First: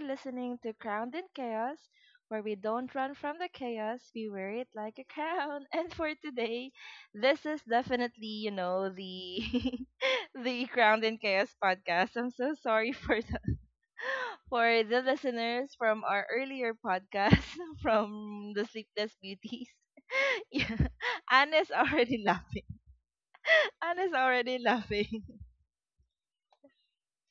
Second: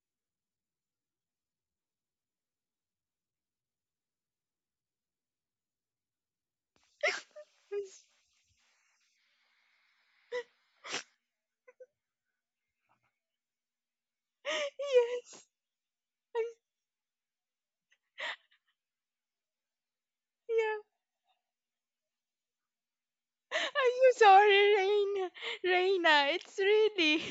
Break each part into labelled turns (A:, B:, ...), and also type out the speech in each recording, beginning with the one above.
A: listening to Crowned in Chaos, where we don't run from the chaos, we wear it like a crown. And for today, this is definitely, you know, the the Crowned in Chaos podcast. I'm so sorry for for the
B: Yes.
A: listeners from our
B: I'm,
A: earlier podcast from the Sleepless Beauties.
B: yeah.
A: Yeah, Anna's already laughing. Anna's
B: I'm so
A: already
B: sorry,
A: laughing.
B: Reina. Reina, it's really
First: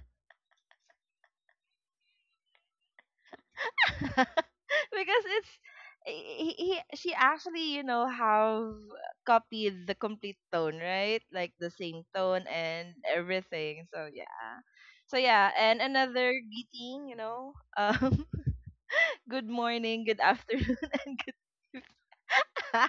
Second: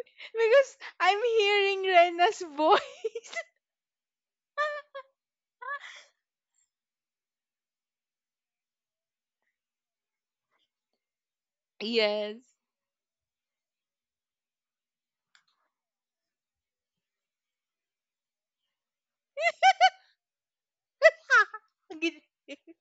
B: because I'm hearing Reina's voice.
A: Because it's she actually you know have copied the complete tone, right, like the same tone
B: Yes.
A: and everything, so yeah. So yeah, and another greeting, you know, good morning, good afternoon and good
B: Gid-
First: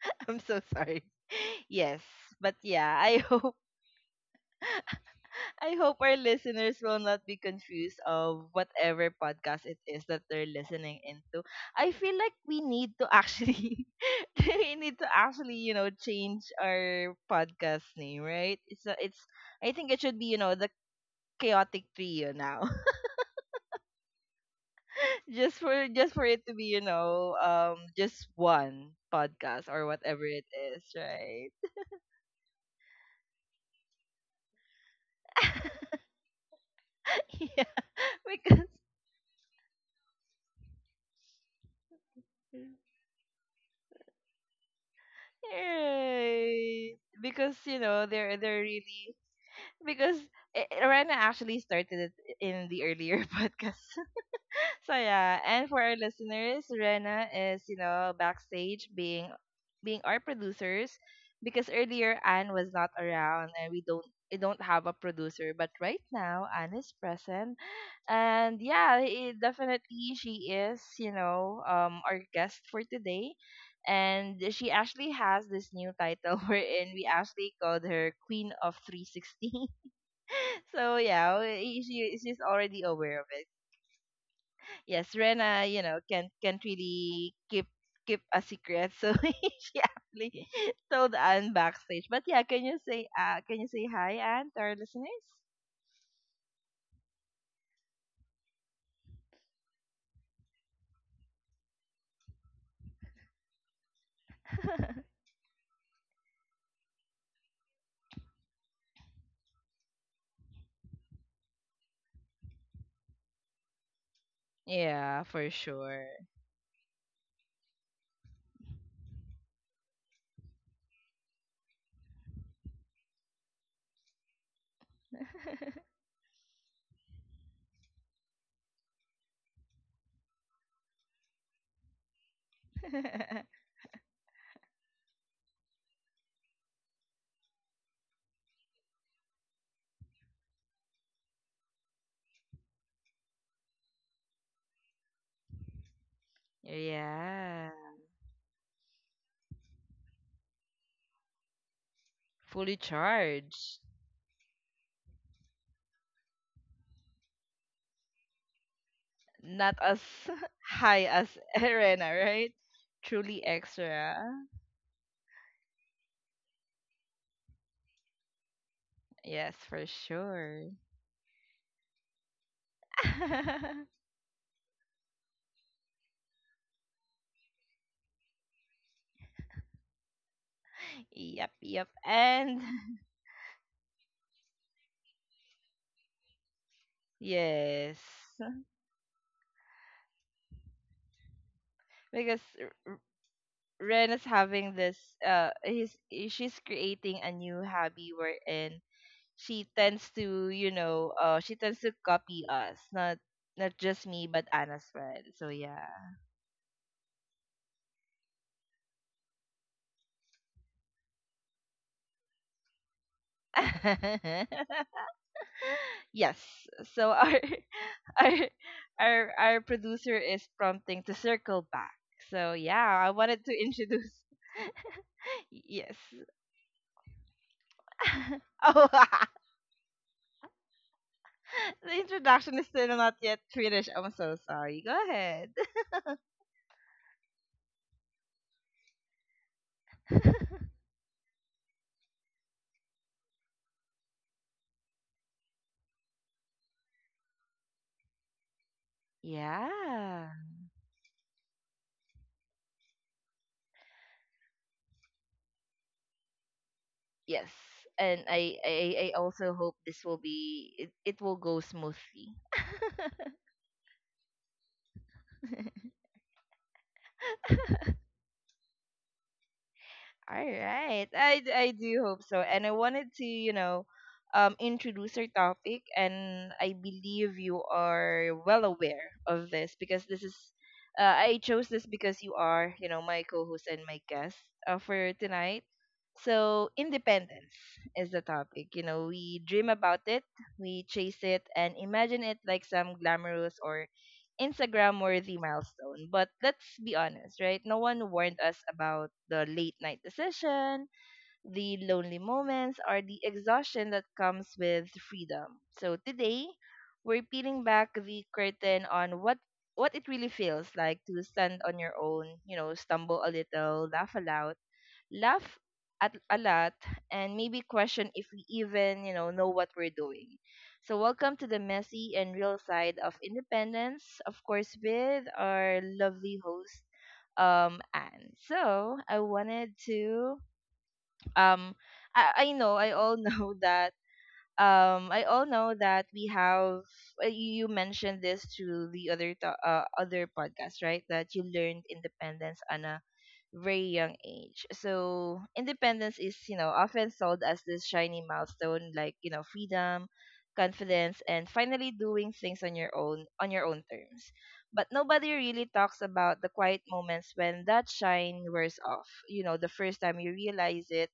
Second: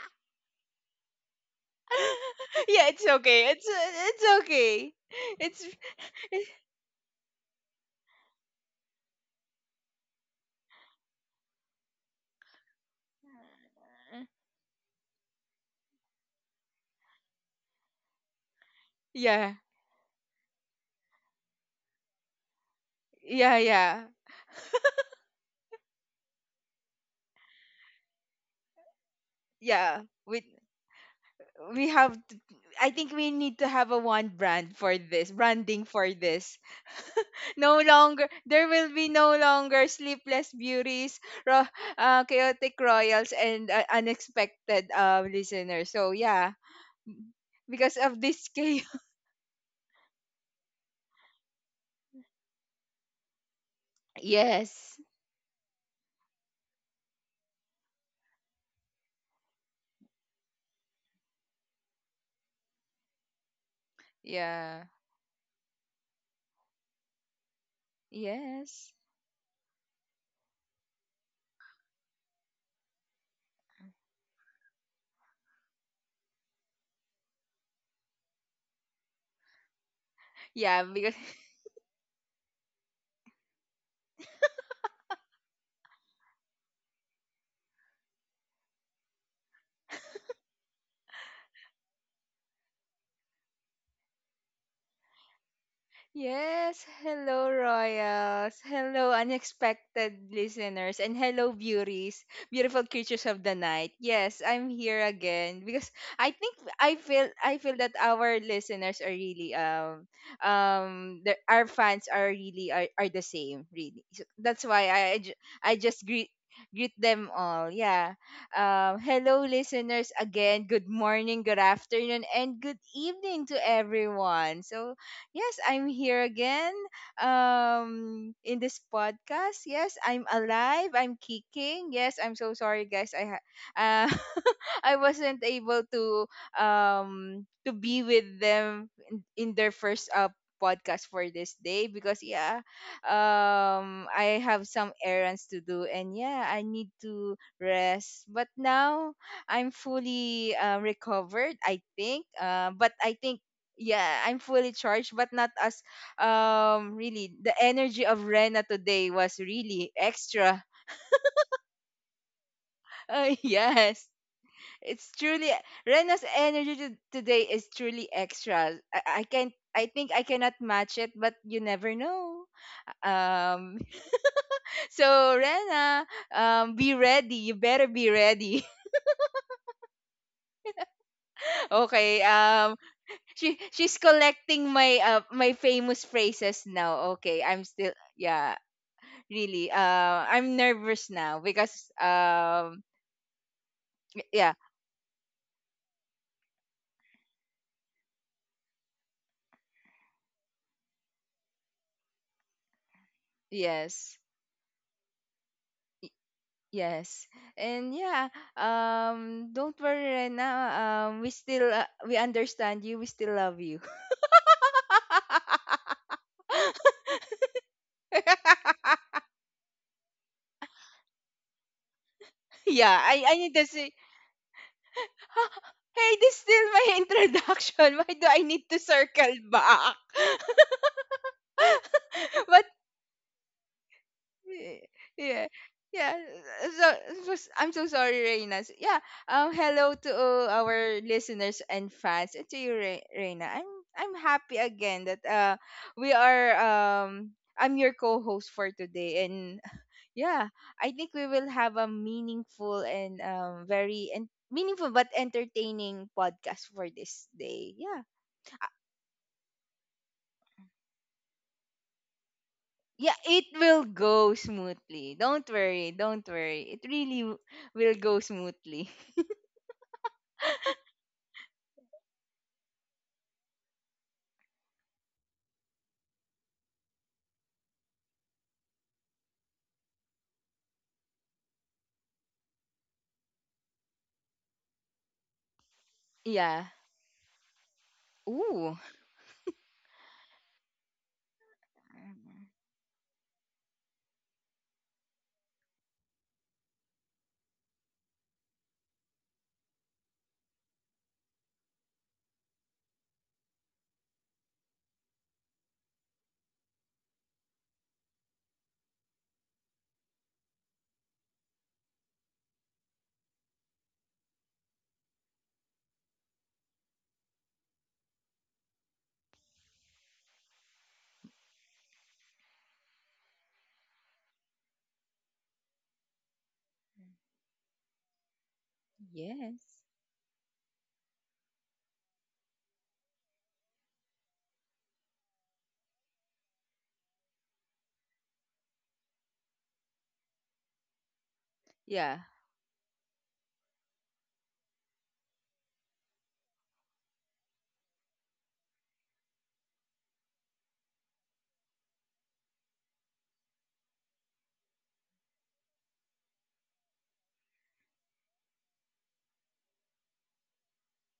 A: I'm so sorry yes, but
B: yeah,
A: yeah,
B: it's
A: I
B: okay.
A: hope
B: It's okay. It's
A: I hope our listeners will not be confused of whatever podcast it is that they're listening into. I feel like we need to actually we need to actually, you know, change our podcast name, right? It's
B: yeah,
A: I think it should be, you know, the chaotic trio now.
B: yeah, yeah,
A: Just for it to be, you know, just one podcast or
B: yeah.
A: whatever
B: We
A: it is, right?
B: we have. I think we need to have a one brand for this branding for this
A: Yeah.
B: no longer there
A: Because
B: will be no longer sleepless beauties ro- chaotic royals and unexpected listeners, so yeah,
A: right. Because you
B: because
A: know
B: of
A: they're
B: this
A: they're
B: chaos.
A: really because Rena actually started it in the earlier podcast.
B: Yes.
A: So yeah, and for our listeners, Rena is, you know, backstage being being our producers because earlier Anne was not around and we don't
B: Yeah.
A: have a producer, but right now Anne is present. And
B: Yes.
A: yeah, I definitely she is, you know, our guest for today. And she actually has this new title wherein we actually called her Queen of 360.
B: Yeah.
A: So
B: Because
A: yeah, she she's already aware of it. Yes, Rena, you know, can't really keep keep a secret, so she actually told Anne backstage. But yeah, can you say hi, Anne, to our listeners?
B: yes, hello Royals. Hello unexpected listeners and hello beauties, beautiful creatures of the night. Yes, I'm here again because I feel I feel that our listeners are really our fans are really are the same really. So that's why
A: Yeah, for
B: I just
A: sure.
B: greet them all. Yeah. Hello listeners again. Good morning, good afternoon and good evening to everyone. So yes, I'm here again in this podcast. Yes, I'm alive. I'm kicking. Yes, I'm so sorry, guys. Uh, I wasn't able to be with them in their first podcast for this day because yeah, I have some errands to do and yeah, I need to
A: Yeah,
B: rest. But now I'm fully recovered, I think. Uh,
A: fully
B: but I think
A: charged.
B: yeah, I'm fully charged, but not as really the energy of Rena today was
A: Not
B: really
A: as
B: extra.
A: high as Rena, right?
B: Uh,
A: Truly
B: yes,
A: extra.
B: it's truly today is truly extra. I can't.
A: Yes,
B: I
A: for
B: think I cannot
A: sure.
B: match it, but you never know. Um, so Rena, be ready. You better be ready.
A: Yep, yep.
B: Okay.
A: And
B: She she's collecting my famous phrases now. Okay, I'm still
A: yes,
B: yeah really I'm nervous now because
A: because Ren is
B: yeah.
A: having this. He's She's creating a new hobby wherein she tends to, you know, she tends to copy us, not not just
B: Yes.
A: me, but Anna's friend. So yeah.
B: Yes. And yeah, don't worry right now, we still we understand you, we still love you.
A: Yes. So our our our producer is prompting to circle back. So
B: Yeah,
A: yeah, I
B: I need
A: wanted to
B: to say
A: introduce.
B: "Huh?
A: Yes.
B: Hey, this is still my introduction, why do I need to
A: Oh.
B: circle back?
A: The
B: But
A: introduction is still not yet finished. I'm so
B: yeah,
A: sorry. Go
B: yeah,
A: ahead.
B: yeah. So, I'm so sorry, Reina. Yeah. Hello to all our listeners and fans, and to you, Reina. I'm happy again that we are I'm your co-host for today, and
A: Yeah.
B: yeah, I think we will have a meaningful and very and meaningful but entertaining podcast for this
A: Yes.
B: day. Yeah.
A: And I also hope this will be it will go smoothly.
B: Yeah, it will go smoothly. Don't worry, don't worry. It really will go smoothly.
A: All right. I do hope so. And I wanted to, you know, introduce our topic. And I believe you are well aware of this because this is, uh, I chose this because you are, you know, my co host and my guest for tonight.
B: Yeah.
A: So, independence is the
B: Ooh.
A: topic. You know, we dream about it, we chase it, and imagine it
B: Mhm.
A: like some glamorous or Instagram worthy milestone. But let's be honest, right? No one warned us about the late night decision, the lonely moments, or the exhaustion that comes with freedom. So today, we're peeling back the curtain on what it really feels like to stand on your own, you know, stumble a little, laugh aloud, laugh at a lot, and maybe question if we even, you know what we're doing. So welcome to the messy and real side of independence, of course with our lovely host Anne. So, I wanted
B: Yes.
A: to um I know I all know that I all know that we have you you mentioned this to the other podcast, right? That you learned
B: Yeah.
A: independence on a very young age. So independence is, you know, often sold as this shiny milestone, like, you know, freedom, confidence, and finally doing things on your own terms. But nobody really talks about the quiet moments when that shine wears off. You know, the first time you realize it,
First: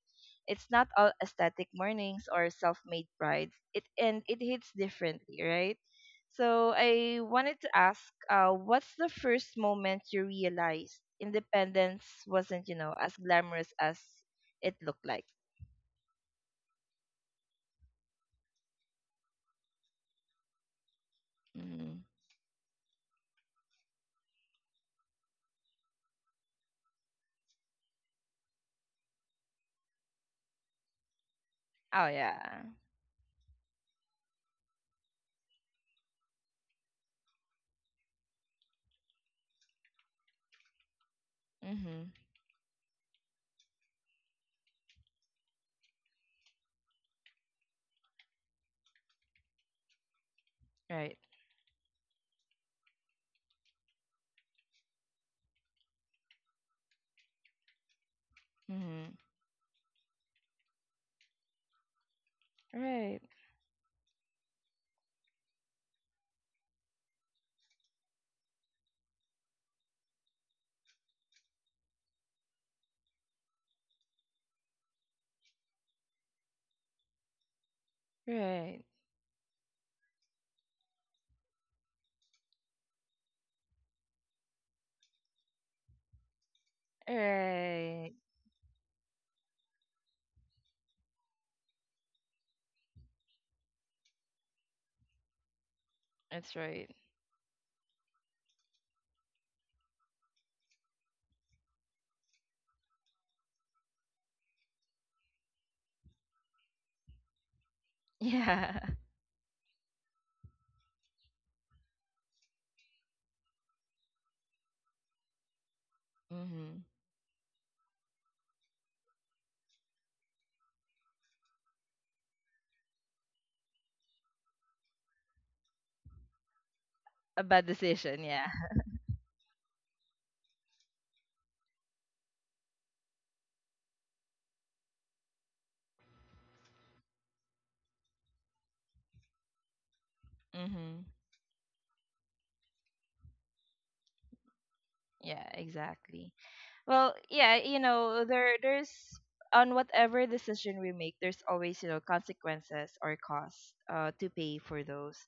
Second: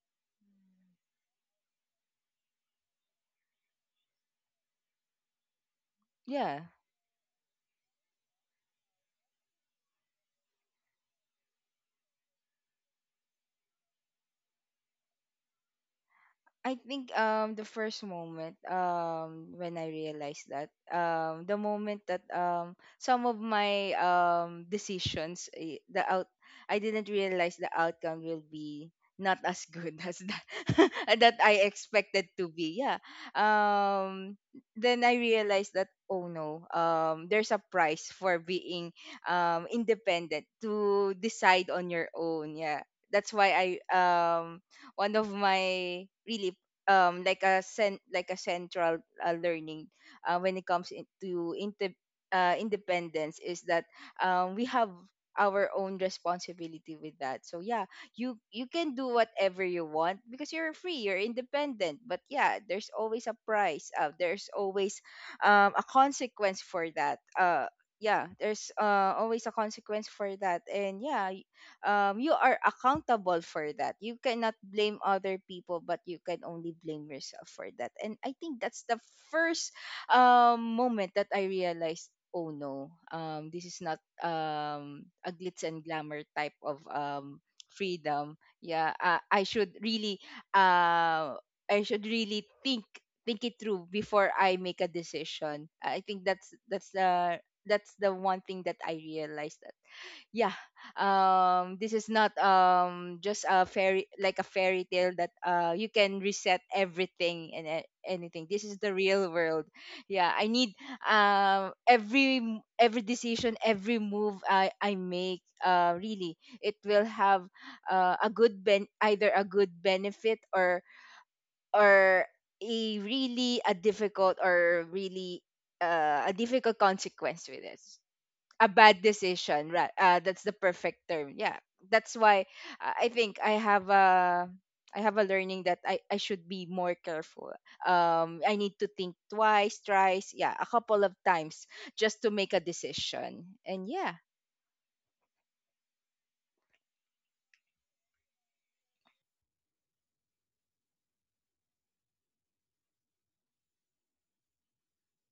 A: it's not all aesthetic mornings or self-made pride. It hits differently, right?
B: Yeah.
A: So I wanted to ask, what's the first moment you realized independence wasn't, you know, as glamorous as it looked like?
B: I think the first moment when I realized that the
A: Mm.
B: moment that some of my decisions the out, I didn't realize the outcome will be not as good as that that I
A: Oh
B: expected to
A: yeah.
B: be, yeah. um then I realized that oh no, there's a price for being independent, to decide on your
A: Mm-hmm.
B: own. Yeah, that's why I, um one of my really like a like a central learning when it comes in-
A: Right.
B: to inte- independence is that we have our own responsibility with that. So yeah, you can do
A: Mm-hmm.
B: whatever you want because you're free, you're independent, but yeah, there's
A: Right.
B: always a price, there's always a consequence for that. Yeah, there's always a consequence for that. And yeah, you are accountable for that. You cannot blame other people, but you can only blame yourself for that. And I think that's
A: Right.
B: the first moment that I realized oh no, this is not a glitz and glamour type of
A: Right.
B: freedom. Yeah, I should really uh I should really think it through before I make a decision. I think that's
A: That's right.
B: that's the one thing that I realized. Yeah, this is not just a fairy like a fairy tale that you can reset everything and anything. This is
A: Yeah.
B: the real world. Yeah, I need, every every decision, every move I make, really it
A: Mm-hmm.
B: will have a good ben either a good benefit or a really a difficult
A: A
B: consequence with
A: bad
B: it.
A: decision. Yeah.
B: A bad decision, right? That's the perfect term, yeah. That's why, I think I have a, I have a learning that I should be more careful. I need to think twice, thrice, yeah, a couple
A: Mm-hmm.
B: of times just to make a decision. And yeah,
A: Yeah. Exactly. Well, yeah, you know, there's on whatever decision we make, there's always, you know, consequences or costs to pay for those.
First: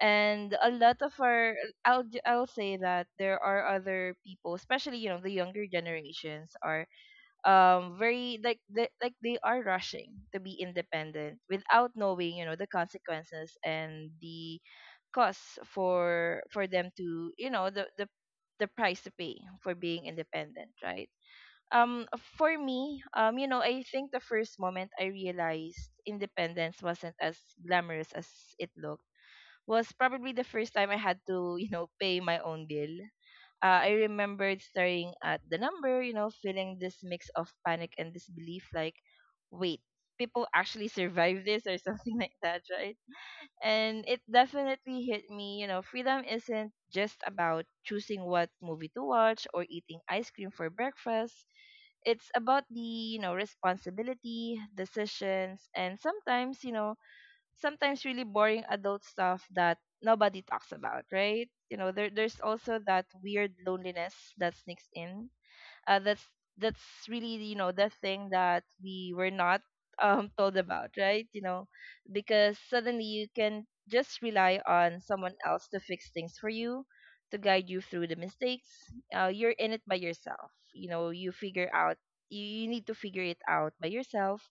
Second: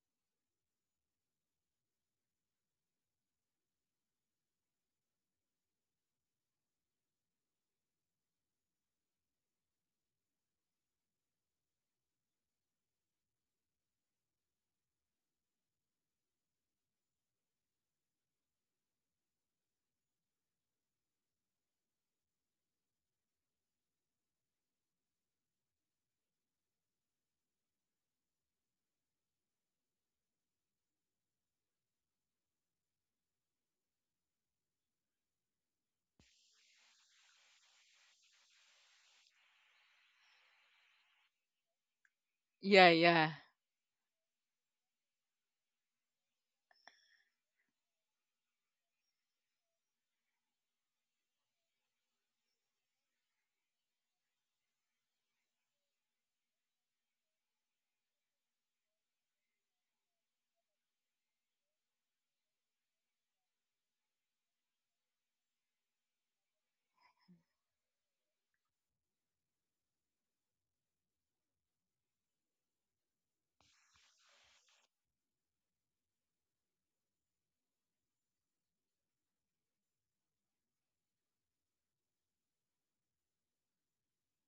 A: And a lot of our I'll say that there are other people, especially, you know, the younger generations are very like like they are rushing to be independent without knowing, you know, the consequences and the costs for them to, you know, the price to pay for being independent, right? um for me, you know, I think the first moment I realized independence wasn't as glamorous as it looked was probably the first time I had to you know pay my own bill. I remembered staring at the number, you know, feeling this mix of panic and disbelief, like, wait, people actually survive this or something like that,
B: yeah,
A: right?
B: yeah,
A: And it definitely hit me, you know, freedom isn't just about choosing what movie to watch or eating ice cream for breakfast. It's about the, you know, responsibility, decisions, and sometimes, you know, sometimes really boring adult stuff that nobody talks about, right? You know, there's also that weird loneliness that sneaks in. uh, that's that's really, you know, the thing that we were not told about, right, you know, because suddenly you can just rely on someone else to fix things for you, to guide you through the mistakes. You're in it by yourself, you know, you figure out you need to figure it out by yourself.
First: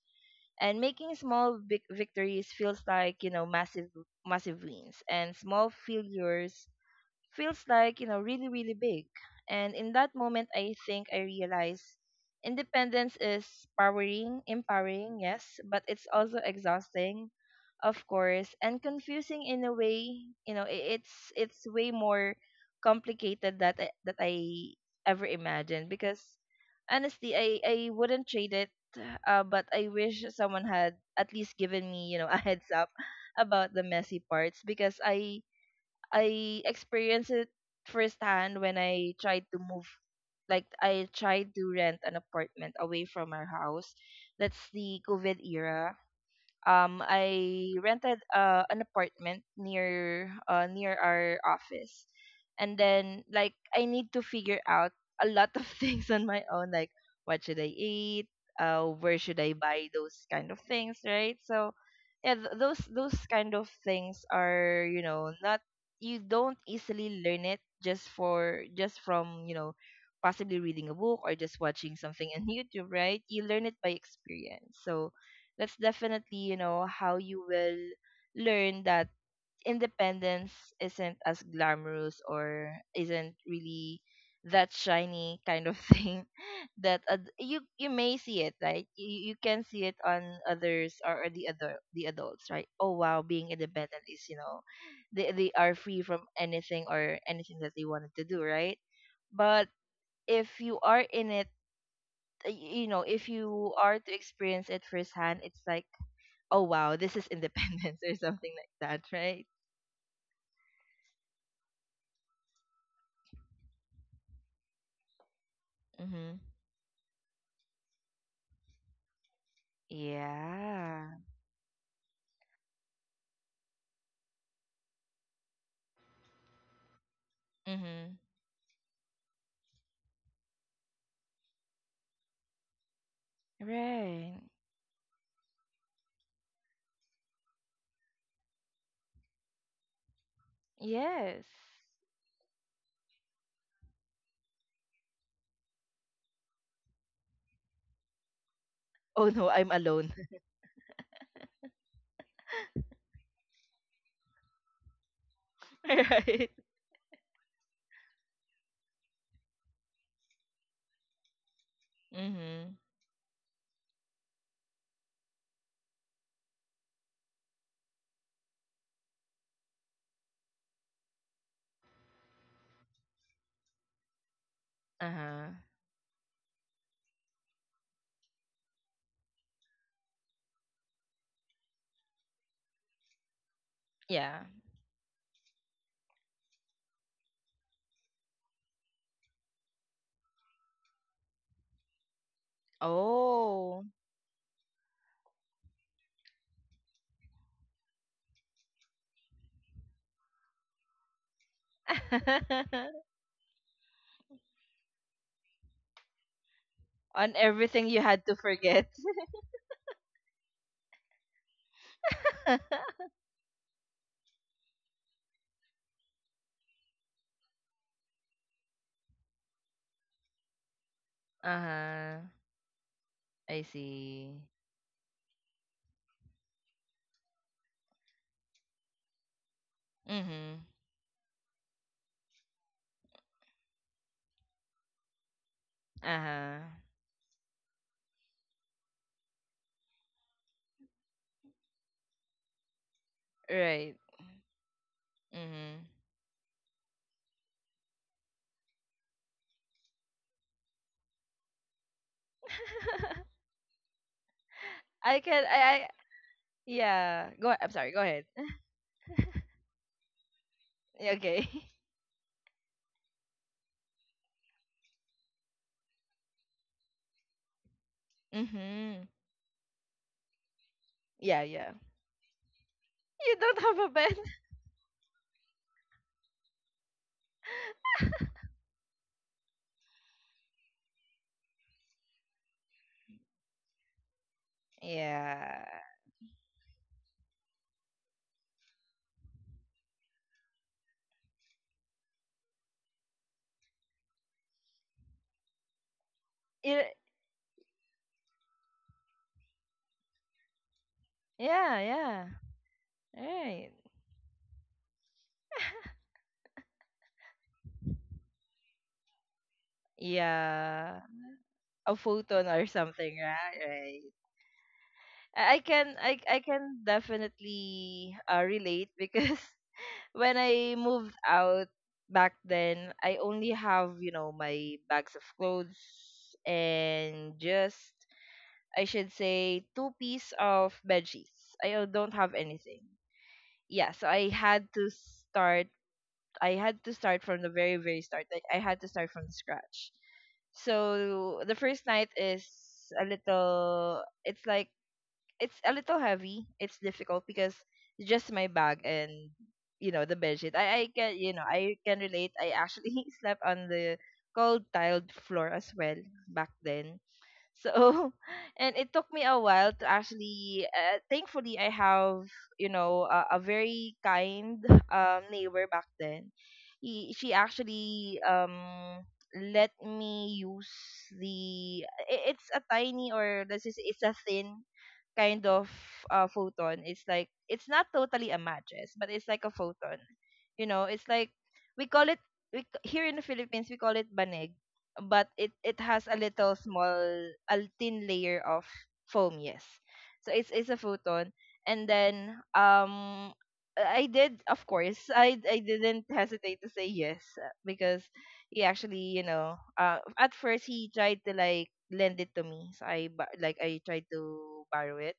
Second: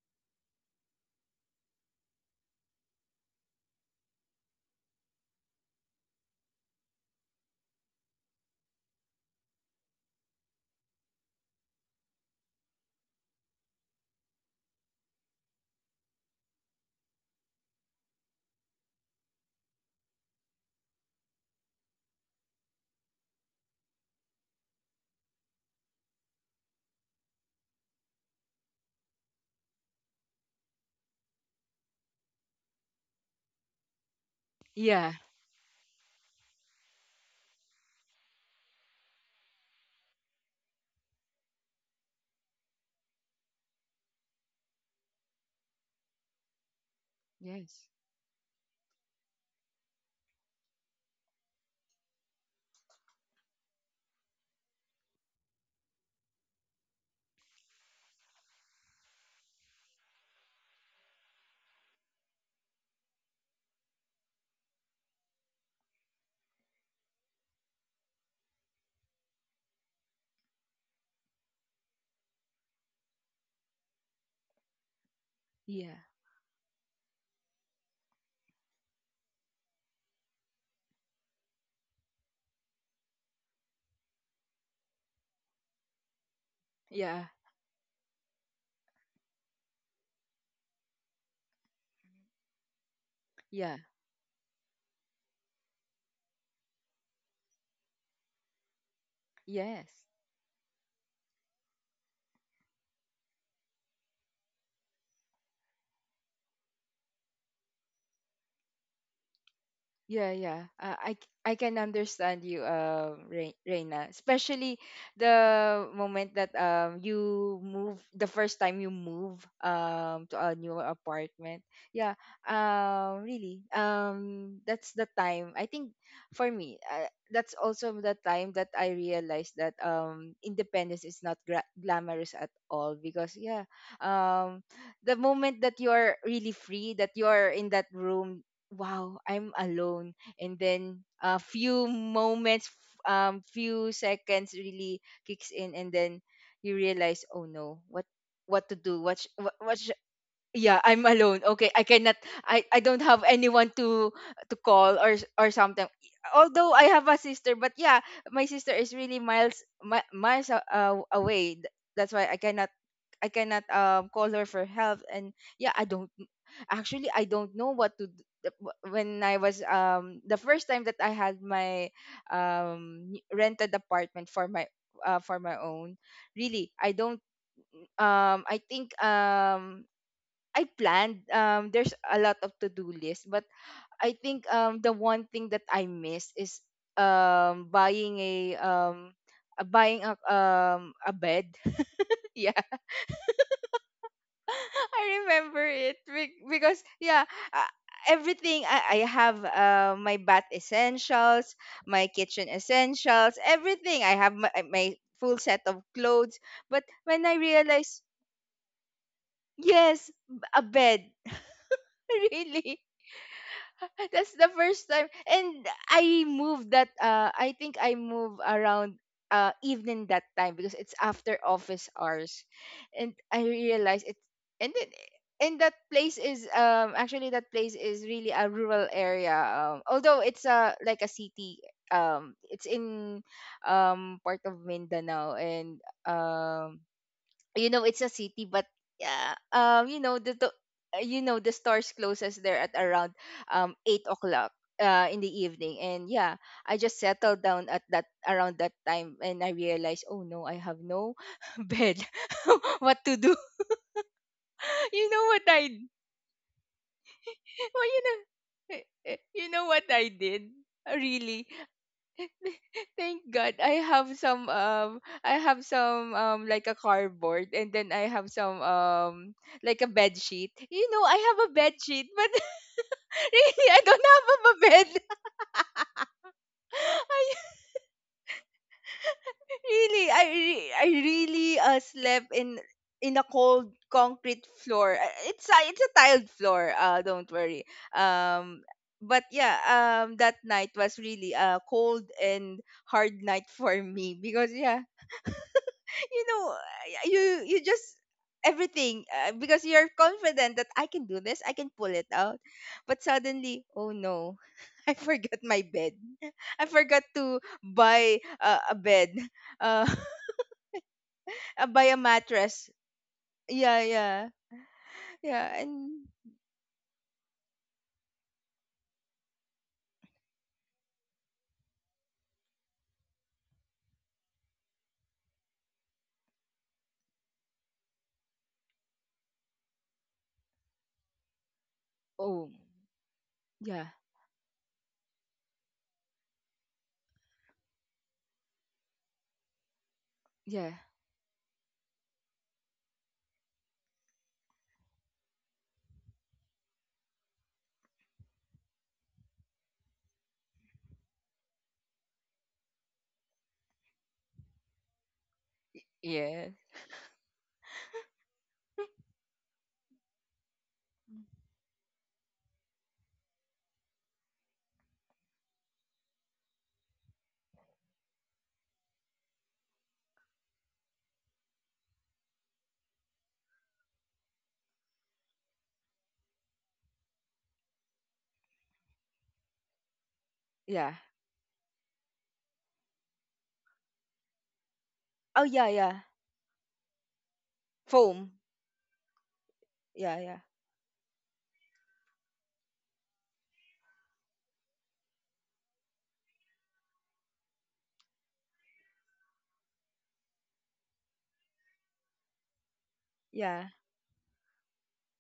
A: And making small victories feels like, you know, massive massive wins, and small failures feels like, you know, really, really big. And in that moment, I think I realized independence is powering, empowering, yes, but it's also exhausting, of course, and confusing in a way. You know, it's way more complicated that I ever imagined. Because honestly, I wouldn't trade it, but I wish someone had at least given me, you know, a heads up about the messy parts. Because
B: yeah.
A: I experienced it firsthand when I tried to move, like I tried to rent an apartment away from our house. That's the COVID era. I
B: Yes.
A: rented an apartment near near our office. And then like I need to figure out a lot of things on my own, like what should I eat? Where should I buy those kind of things, right? So yeah, those kind of things are, you know, not you don't easily learn it just for just from, you know, possibly reading a book or just watching something on YouTube, right? You learn it by experience. So that's
B: Yeah,
A: definitely, you know, how you will learn that independence isn't as glamorous or isn't really that shiny kind of thing that
B: yeah,
A: you you may see, it right? You can see it on others, or the other the adults, right? Oh wow, being
B: yeah.
A: independent is, you know, they are free from anything or anything that they wanted to do, right? But
B: Yes.
A: if you are in it, you know, if you are to experience it firsthand, it's like, oh wow, this is independence or something like that, right?
B: Yeah, yeah. I can understand you, Reina. Especially the
A: Mm-hmm.
B: moment that you move, the first time you move to a new
A: Yeah.
B: apartment. Yeah. Really. That's the time. I think for me, that's also
A: Mm-hmm.
B: the time that I realized that independence is not glamorous at all because yeah.
A: Right.
B: Um the moment that you're really free, that you're in that room, wow, I'm alone. And then a
A: Yes.
B: few moments, few seconds, really kicks in. And then you realize oh no, what, what to do,
A: Oh no, I'm
B: what sh-
A: alone.
B: yeah, I'm alone. Okay, I cannot, I don't have anyone to call or or something.
A: Right.
B: Although I have a sister, but yeah, my sister is really miles away. That's why I cannot,
A: Mm-hmm.
B: I cannot call her for help. And yeah, I don't, actually I don't know what to when I was the first time that I had my rented apartment for
A: Uh-huh.
B: my own, really I don't, I think I planned, there's a lot of to-do list but I
A: Yeah.
B: think the one thing that I miss is buying a buying a bed.
A: Oh.
B: I remember it because yeah, uh, everything, I have my bath essentials, my kitchen essentials, everything. I have my full set of clothes. But when
A: On
B: I
A: everything you
B: realized,
A: had to forget.
B: yes, a bed. Really, that's the first time. And I moved that I think I move around evening that time because it's after office
A: Uh-huh.
B: hours. And I
A: I
B: realized it,
A: see.
B: and then, and that place is actually that place is really a rural area. Although it's
A: Mm-hmm.
B: a like a city, it's in part of Mindanao. And
A: Uh-huh.
B: um you know, it's a city, but yeah, you know, the you know, the stores closes there at around
A: Right.
B: 8 o'clock in the evening.
A: Mm-hmm.
B: And yeah, I just settled down at that around that time and I realized oh no, I have no bed. What to do? You know what I
A: I yeah. Go, I'm
B: well,
A: sorry,
B: you
A: go
B: know,
A: ahead.
B: you know what I did, really.
A: Okay.
B: Thank God I have some like a cardboard, and then I have some
A: Mm-hmm.
B: like a bed sheet. You know, I have
A: Yeah,
B: a
A: yeah.
B: bed sheet, but
A: You don't
B: really
A: have
B: I
A: a
B: don't
A: bed.
B: have a bed. I Really, I really slept in a cold concrete floor. It's a,
A: Yeah.
B: it's a tiled floor. Uh, don't worry. Um but yeah, that night was really a cold and hard night for me because yeah, you know,
A: It,
B: you you just everything, because you're confident that I can do this, I can
A: yeah,
B: pull it
A: yeah.
B: out. But suddenly,
A: Right.
B: oh no, I forgot my bed. I forgot to buy a bed, uh,
A: Yeah.
B: buy
A: A
B: a
A: photon or
B: mattress.
A: something, right?
B: Yeah,
A: Right.
B: yeah, yeah, and
A: I can definitely relate because when I moved out back then, I only have, you know, my bags of clothes and just I should say two piece of bed sheets. I don't have
B: oh
A: anything.
B: yeah,
A: Yeah, so I had to start I had to start from the very, very start. Like I had to start from scratch.
B: yeah,
A: So the first night is a little it's like it's a little heavy. It's difficult because it's just my bag and you know the bedsheet. I can, you know, I can relate. I actually slept on the cold tiled floor as well back
B: yeah,
A: then. So and it took me a while to actually. Thankfully, I have, you know, a very kind neighbor back then. She actually let me use the. It's a tiny, or let's just say it's a thin kind of photon. It's like it's not totally a matches, but it's like a photon. You know,
B: yeah.
A: it's like we call it, here in the Philippines we call it baneg, but
B: Oh
A: it
B: yeah,
A: it
B: yeah,
A: has a little small, a thin
B: foam.
A: layer of foam. Yes.
B: Yeah,
A: So
B: yeah,
A: it's a futon. And then I did, of course, I didn't hesitate to say yes, because he actually, you know, at first he tried to like lend it to me, so like
B: yeah.
A: I tried to borrow it,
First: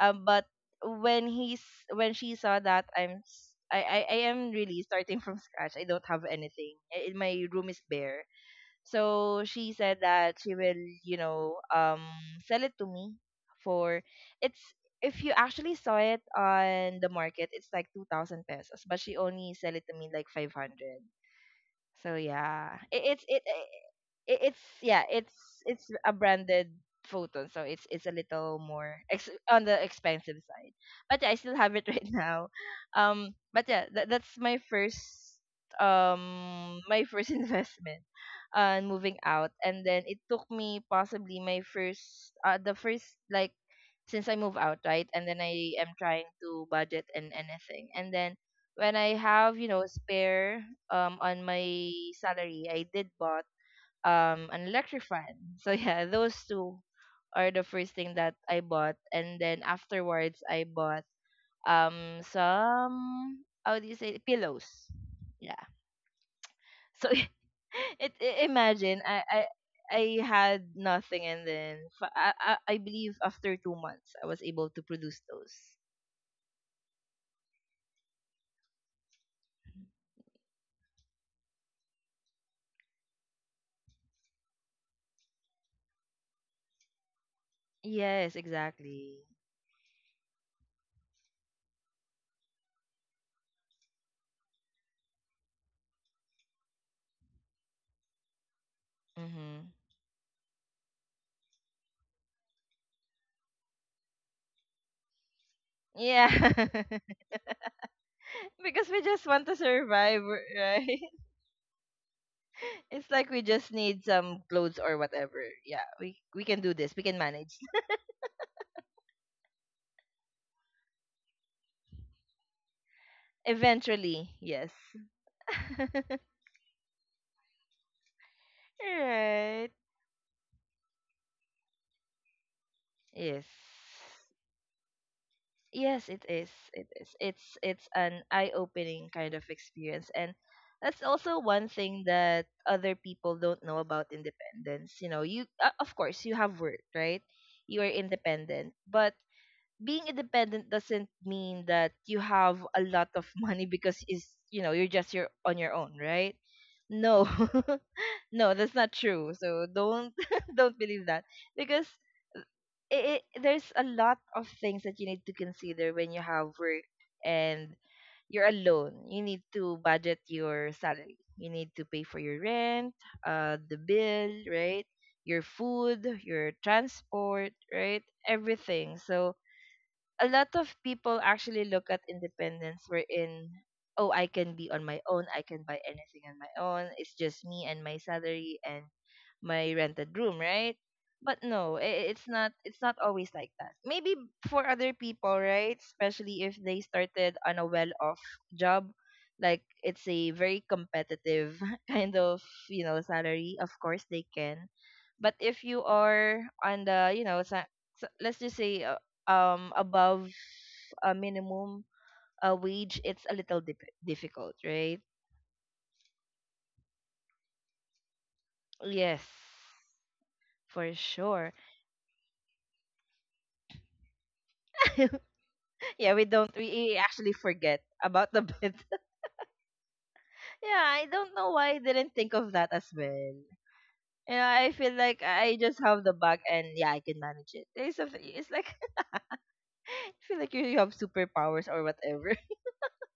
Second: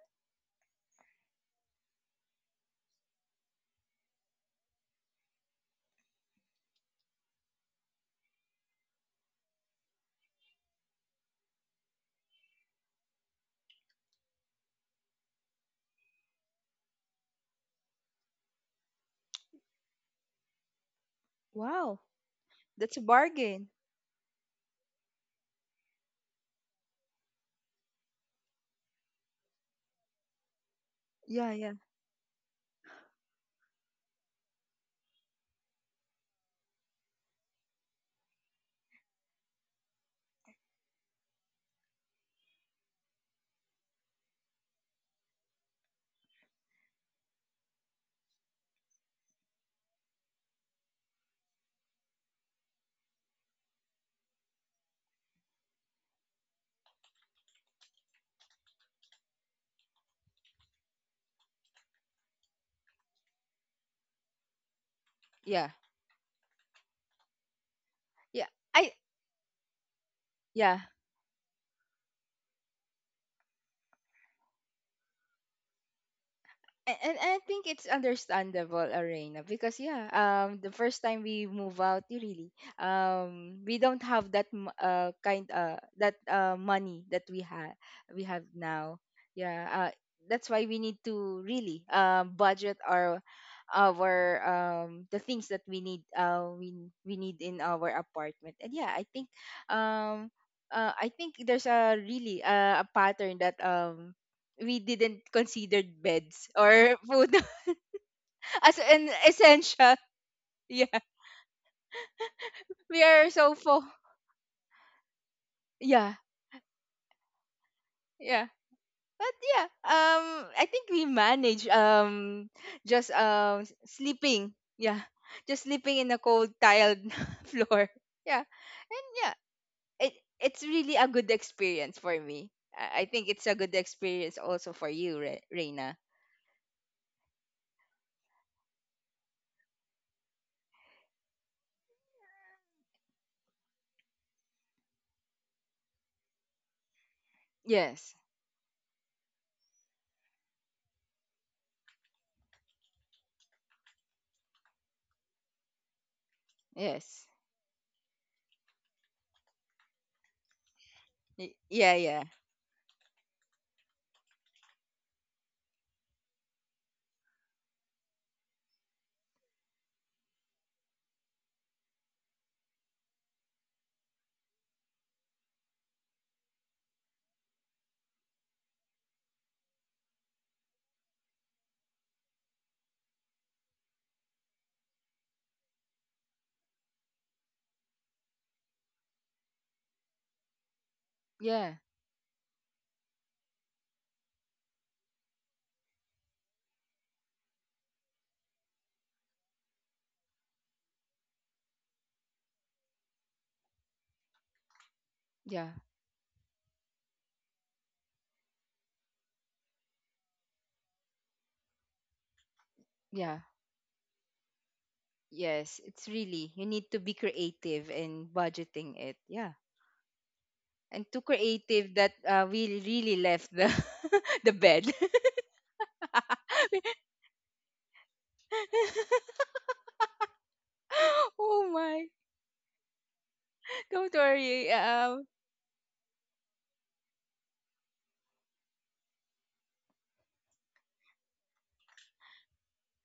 A: but when he's when she saw that I am really starting from scratch. I don't have anything. My room is bare. So she said that she will, you know, sell it to me for, it's if you actually saw it on the market, it's like 2,000 pesos, but she only sell it to me like 500.
B: Wow,
A: So yeah,
B: that's a
A: it, it's it,
B: bargain.
A: it it's yeah it's a branded photon, so it's a little more on the expensive side. But yeah, I
B: Yeah,
A: still
B: yeah,
A: have it right now. But yeah, that's my first my first investment on moving out, and then it took me possibly my first the first, like, since I move out, right? And then I am trying to budget and anything. And then when I have, you know, spare on my salary, I did bought an electric fan. So yeah, those two are the first thing that I bought. And then afterwards I bought some, how do you say, pillows. Yeah.
B: yeah,
A: So it, I
B: yeah. I
A: imagine I had
B: Yeah.
A: nothing, and then I believe after 2 months I was able to produce those.
B: And I think it's understandable, Arena, because yeah, the first time we move out, you really, we don't have that m- kind that money that we
A: Yes,
B: have now.
A: exactly.
B: Yeah, that's why we need to really budget our the things that we need in our apartment. And yeah,
A: Mm-hmm.
B: um. I think there's a really a pattern that we didn't consider
A: Yeah,
B: beds or food as
A: because we
B: an
A: just want to
B: essential.
A: survive,
B: Yeah.
A: right?
B: We
A: It's
B: are
A: like we
B: so
A: just
B: full.
A: need some clothes or whatever. Yeah,
B: Yeah.
A: we can do this. We can manage
B: Yeah. But yeah, um I think we manage just
A: eventually.
B: sleeping.
A: Yes.
B: Yeah. Just sleeping in a cold tiled floor. Yeah. And yeah,
A: Right.
B: it it's really a good experience for me. I think
A: Yes.
B: it's a good experience also for you, Reina.
A: Yes, it is. It is. It's an eye-opening kind of experience, and that's also one thing that other people don't know about independence. You know, you, of course, you have work, right? You are
B: Yes.
A: independent, but being independent doesn't mean that you have a lot of money, because is, you know, you're just your on your own, right? No,
B: Yes.
A: no, that's not true. So don't don't believe that, because
B: Yeah, yeah.
A: it there's a lot of things that you need to consider when you have work and you're alone. You need to budget your salary. You need to pay for your rent, the bill, right? Your food, your transport, right? Everything. So a lot of people actually look at independence, wherein, oh, I can be on my own, I can buy anything on my own, it's just me and my salary and my rented room, right? But no,
B: Yeah.
A: it's not always like that, maybe for other people, right? Especially if they started on a well off job, like it's a very competitive kind of, you know, salary, of course they can. But if
B: Yeah.
A: you are on the, you know, let's just say, above a minimum wage, it's a
B: Yeah.
A: little dip difficult, right?
B: Yes, it's really, you need to be creative in budgeting
A: Yes,
B: it. Yeah.
A: for
B: And too
A: sure.
B: creative that we really left the the bed.
A: Yeah, we don't we actually forget about the bed. Yeah, I don't know why I
B: Oh
A: didn't
B: my.
A: think of that as well.
B: Don't
A: You know, I
B: worry.
A: feel like I just have the bag and yeah, I can manage it. It's something. It's like I feel like you have superpowers or whatever,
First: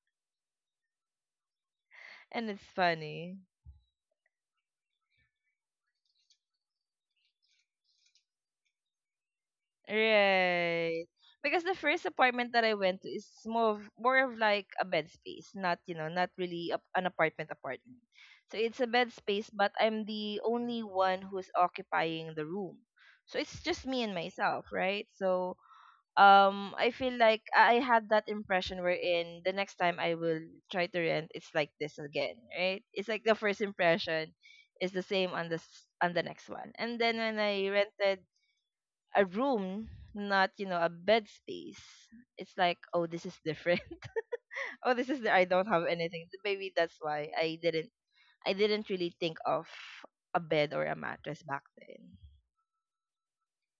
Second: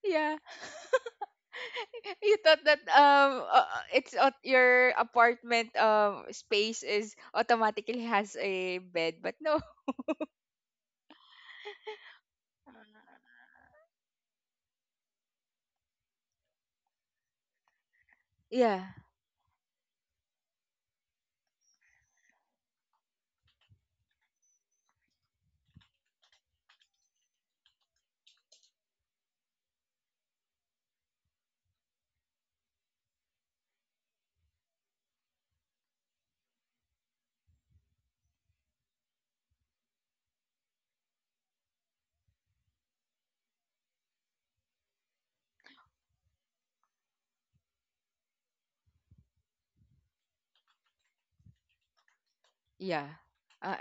B: Yeah. You
A: and
B: thought
A: it's
B: that
A: funny.
B: it's your apartment space is automatically has a bed, but no.
A: Right. Because the first apartment that I went to is more of like a bed space, not, you know, not really an apartment apartment. So it's
B: Yeah.
A: a bed space, but I'm the only one who's occupying the room. So it's just me and myself, right? So I feel like I had that impression wherein the next time I will try to rent, it's like this again, right? It's like the first impression is the same on on the next one. And then when I rented a room, not, you know, a bed space. It's like, oh, this is different. Oh, this is the, I don't have anything. Maybe that's why I didn't really think of a bed or a mattress back then.
B: Yeah. Uh,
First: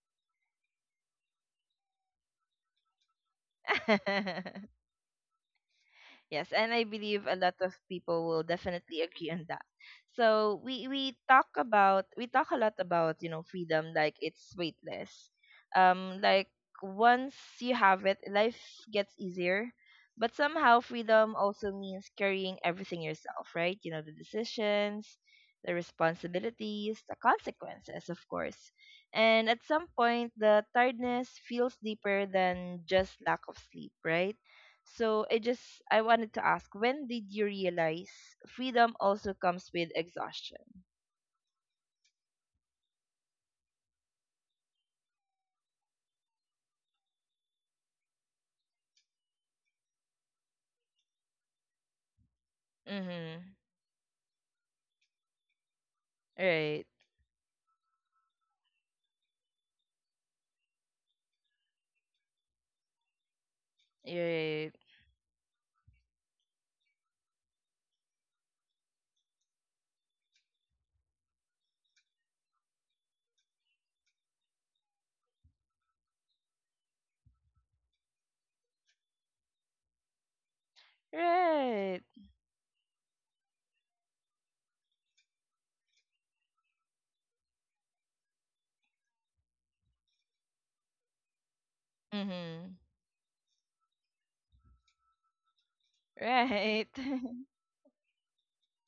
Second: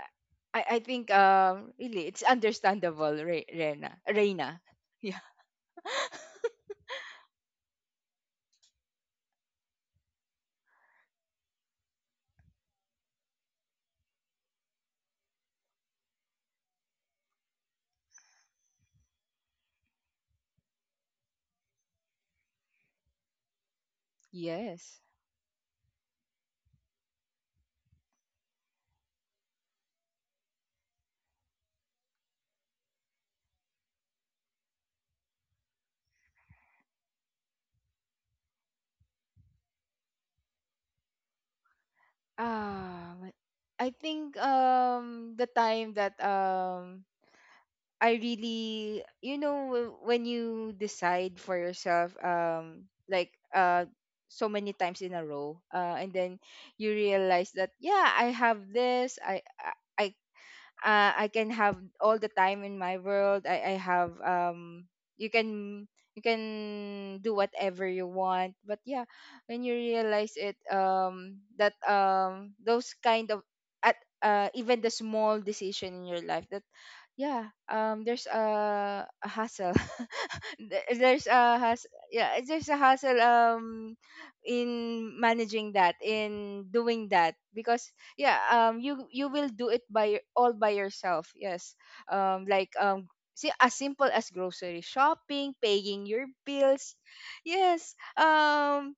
B: I think really it's understandable, Rena. Reina. Yeah.
A: Yes, and I believe a lot of people will definitely agree on that. So we talk a lot about, you know, freedom like it's weightless. Like, once you have it, life gets easier. But somehow freedom also means carrying everything yourself, right? You know, the
B: Yes.
A: decisions, the responsibilities, the consequences, of course. And at some point, the tiredness feels deeper than just lack of sleep, right? So I wanted to ask, when did you realize freedom also comes with exhaustion?
B: Um, I think the time that I really you know when you decide for yourself
A: Mm-hmm.
B: so many times in a row and then
A: Right.
B: you realize that yeah I have this I I can have all the time in my world. I have
A: Right.
B: you can you can do whatever you want. But yeah, when you realize it that those kind of at even the small decision in your life, yeah, there's a hassle.
A: Right.
B: There's a hassle in managing that, in doing that, because yeah, you will do it all by yourself, yes, um like
A: Mm-hmm.
B: um see, as simple as grocery shopping, paying your bills.
A: Right.
B: Yes,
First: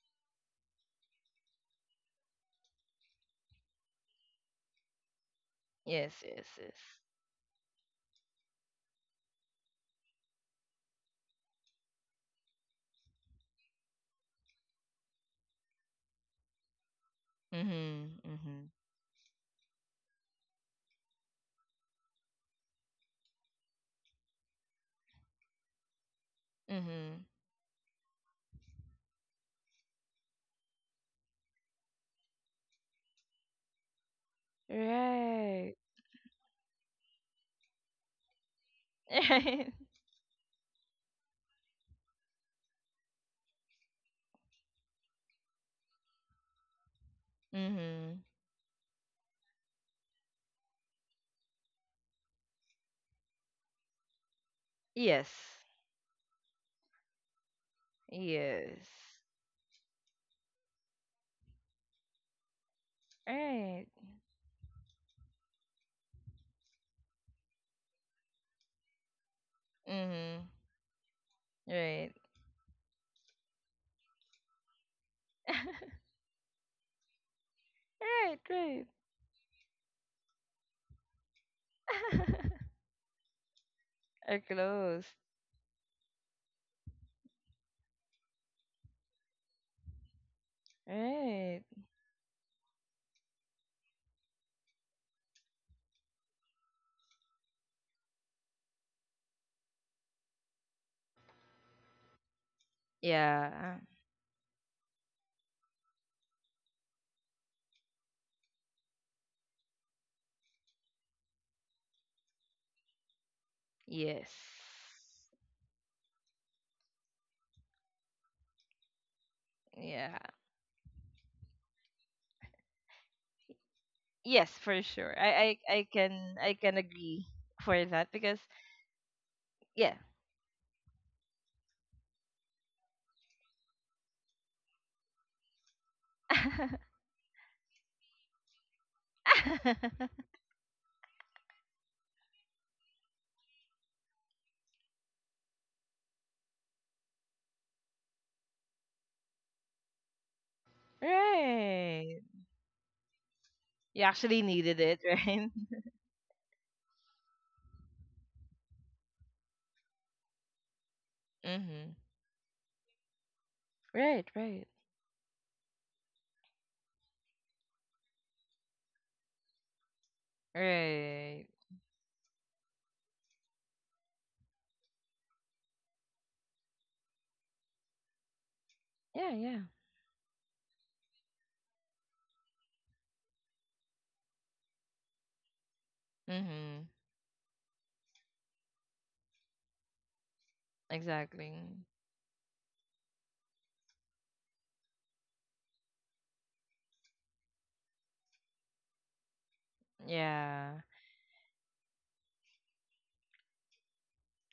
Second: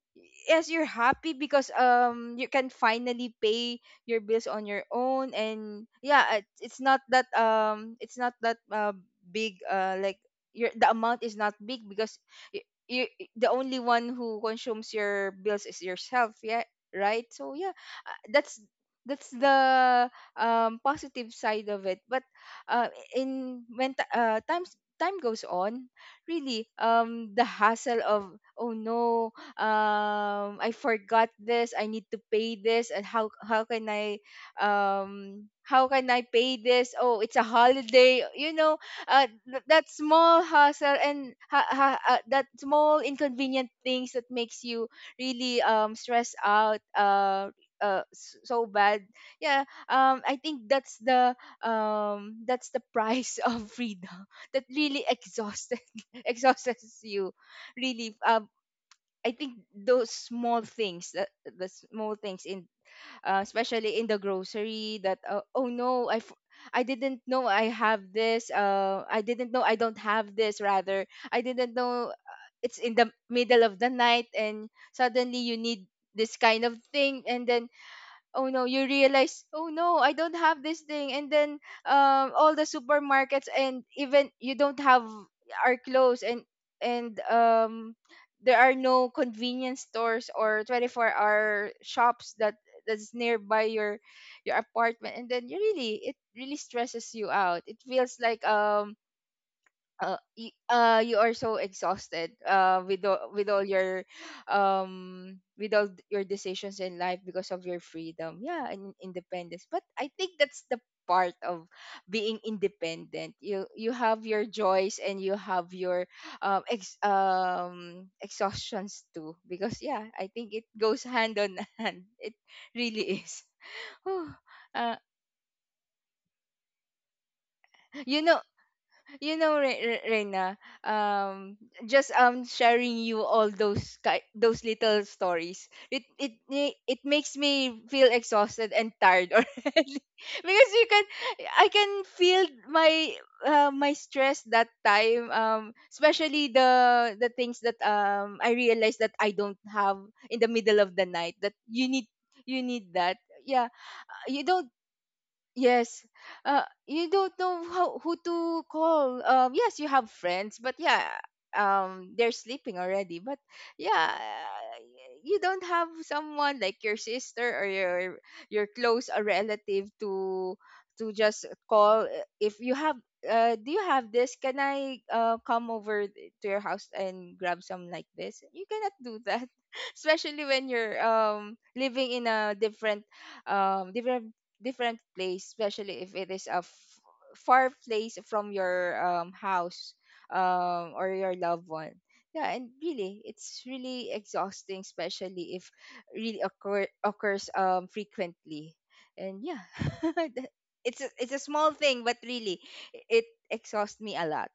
B: yes, you're happy because you can finally pay your bills on your own, and
A: Yes,
B: yeah, it,
A: yes, yes.
B: it's not that it's not that big like your the amount is not big because you, you the only one who consumes your bills is yourself, yeah, right, so yeah, uh,
A: Mm-hmm.
B: that's
A: Mm-hmm.
B: that's the positive side of it. But uh in when time goes on, really,
A: Mm-hmm.
B: the hassle of oh no, I forgot this, I need to pay this, and
A: Right.
B: how can I pay this, oh it's a holiday, you know,
A: Right.
B: that small hassle, and that small inconvenient things that makes you really stressed out,
A: Mm-hmm.
B: so bad. Yeah, I think that's the price of freedom, that really
A: Yes.
B: exhausted, exhausts you really.
A: Yes.
B: I think those small things that the small things in
A: Right.
B: especially in the grocery, that oh no, I didn't know I have this. I didn't know I don't have
A: Mm-hmm.
B: this. Rather, I didn't know
A: Right.
B: it's in the middle of the night, and suddenly you need this kind of thing, and then
A: Right,
B: oh no, you
A: right.
B: realize oh no, I don't have this thing, and then all the supermarkets and even
A: Are
B: you don't have
A: close.
B: are closed, and and um there are no convenience stores or 24
A: Right.
B: hour shops that that's nearby your apartment, and then you really, it really stresses you out, it feels like you are so exhausted with all
A: Yeah.
B: your with all your decisions in life because of your freedom, yeah, and independence. But I think that's the part of being independent, you have
A: Yes.
B: your joys and you have your exhaustions too, because yeah,
A: Yeah.
B: I think it goes hand on hand, it really is. Whew.
A: Yes, for
B: uh,
A: sure. I can I can agree for that,
B: you know
A: because
B: you know,
A: yeah.
B: Reina, um, just sharing you all those those little stories, it it makes me feel exhausted and tired already, because you can I can feel my my stress that time, especially the things that I realized that I don't have in the middle of the night, that you need,
A: Right.
B: you need that, yeah,
A: You actually
B: you don't.
A: needed it, right?
B: Yes. You don't know how, who to call. Yes, you have friends, but yeah,
A: Mhm.
B: they're sleeping already. But yeah,
A: Right, right.
B: you don't have someone like your sister or your close a relative to just
A: Right.
B: call. If you have, do you have this? Can I come over to your house and grab some like this? You cannot do
A: Yeah,
B: that,
A: yeah.
B: especially when you're living in a different um different different place, especially if it is a
A: Mhm.
B: far place from your house, or your loved
A: Exactly.
B: one. Yeah, and really, it's really exhausting, especially if really occurs frequently. And yeah, that-
A: Yeah.
B: it's a small thing, but really, it exhausts me a lot.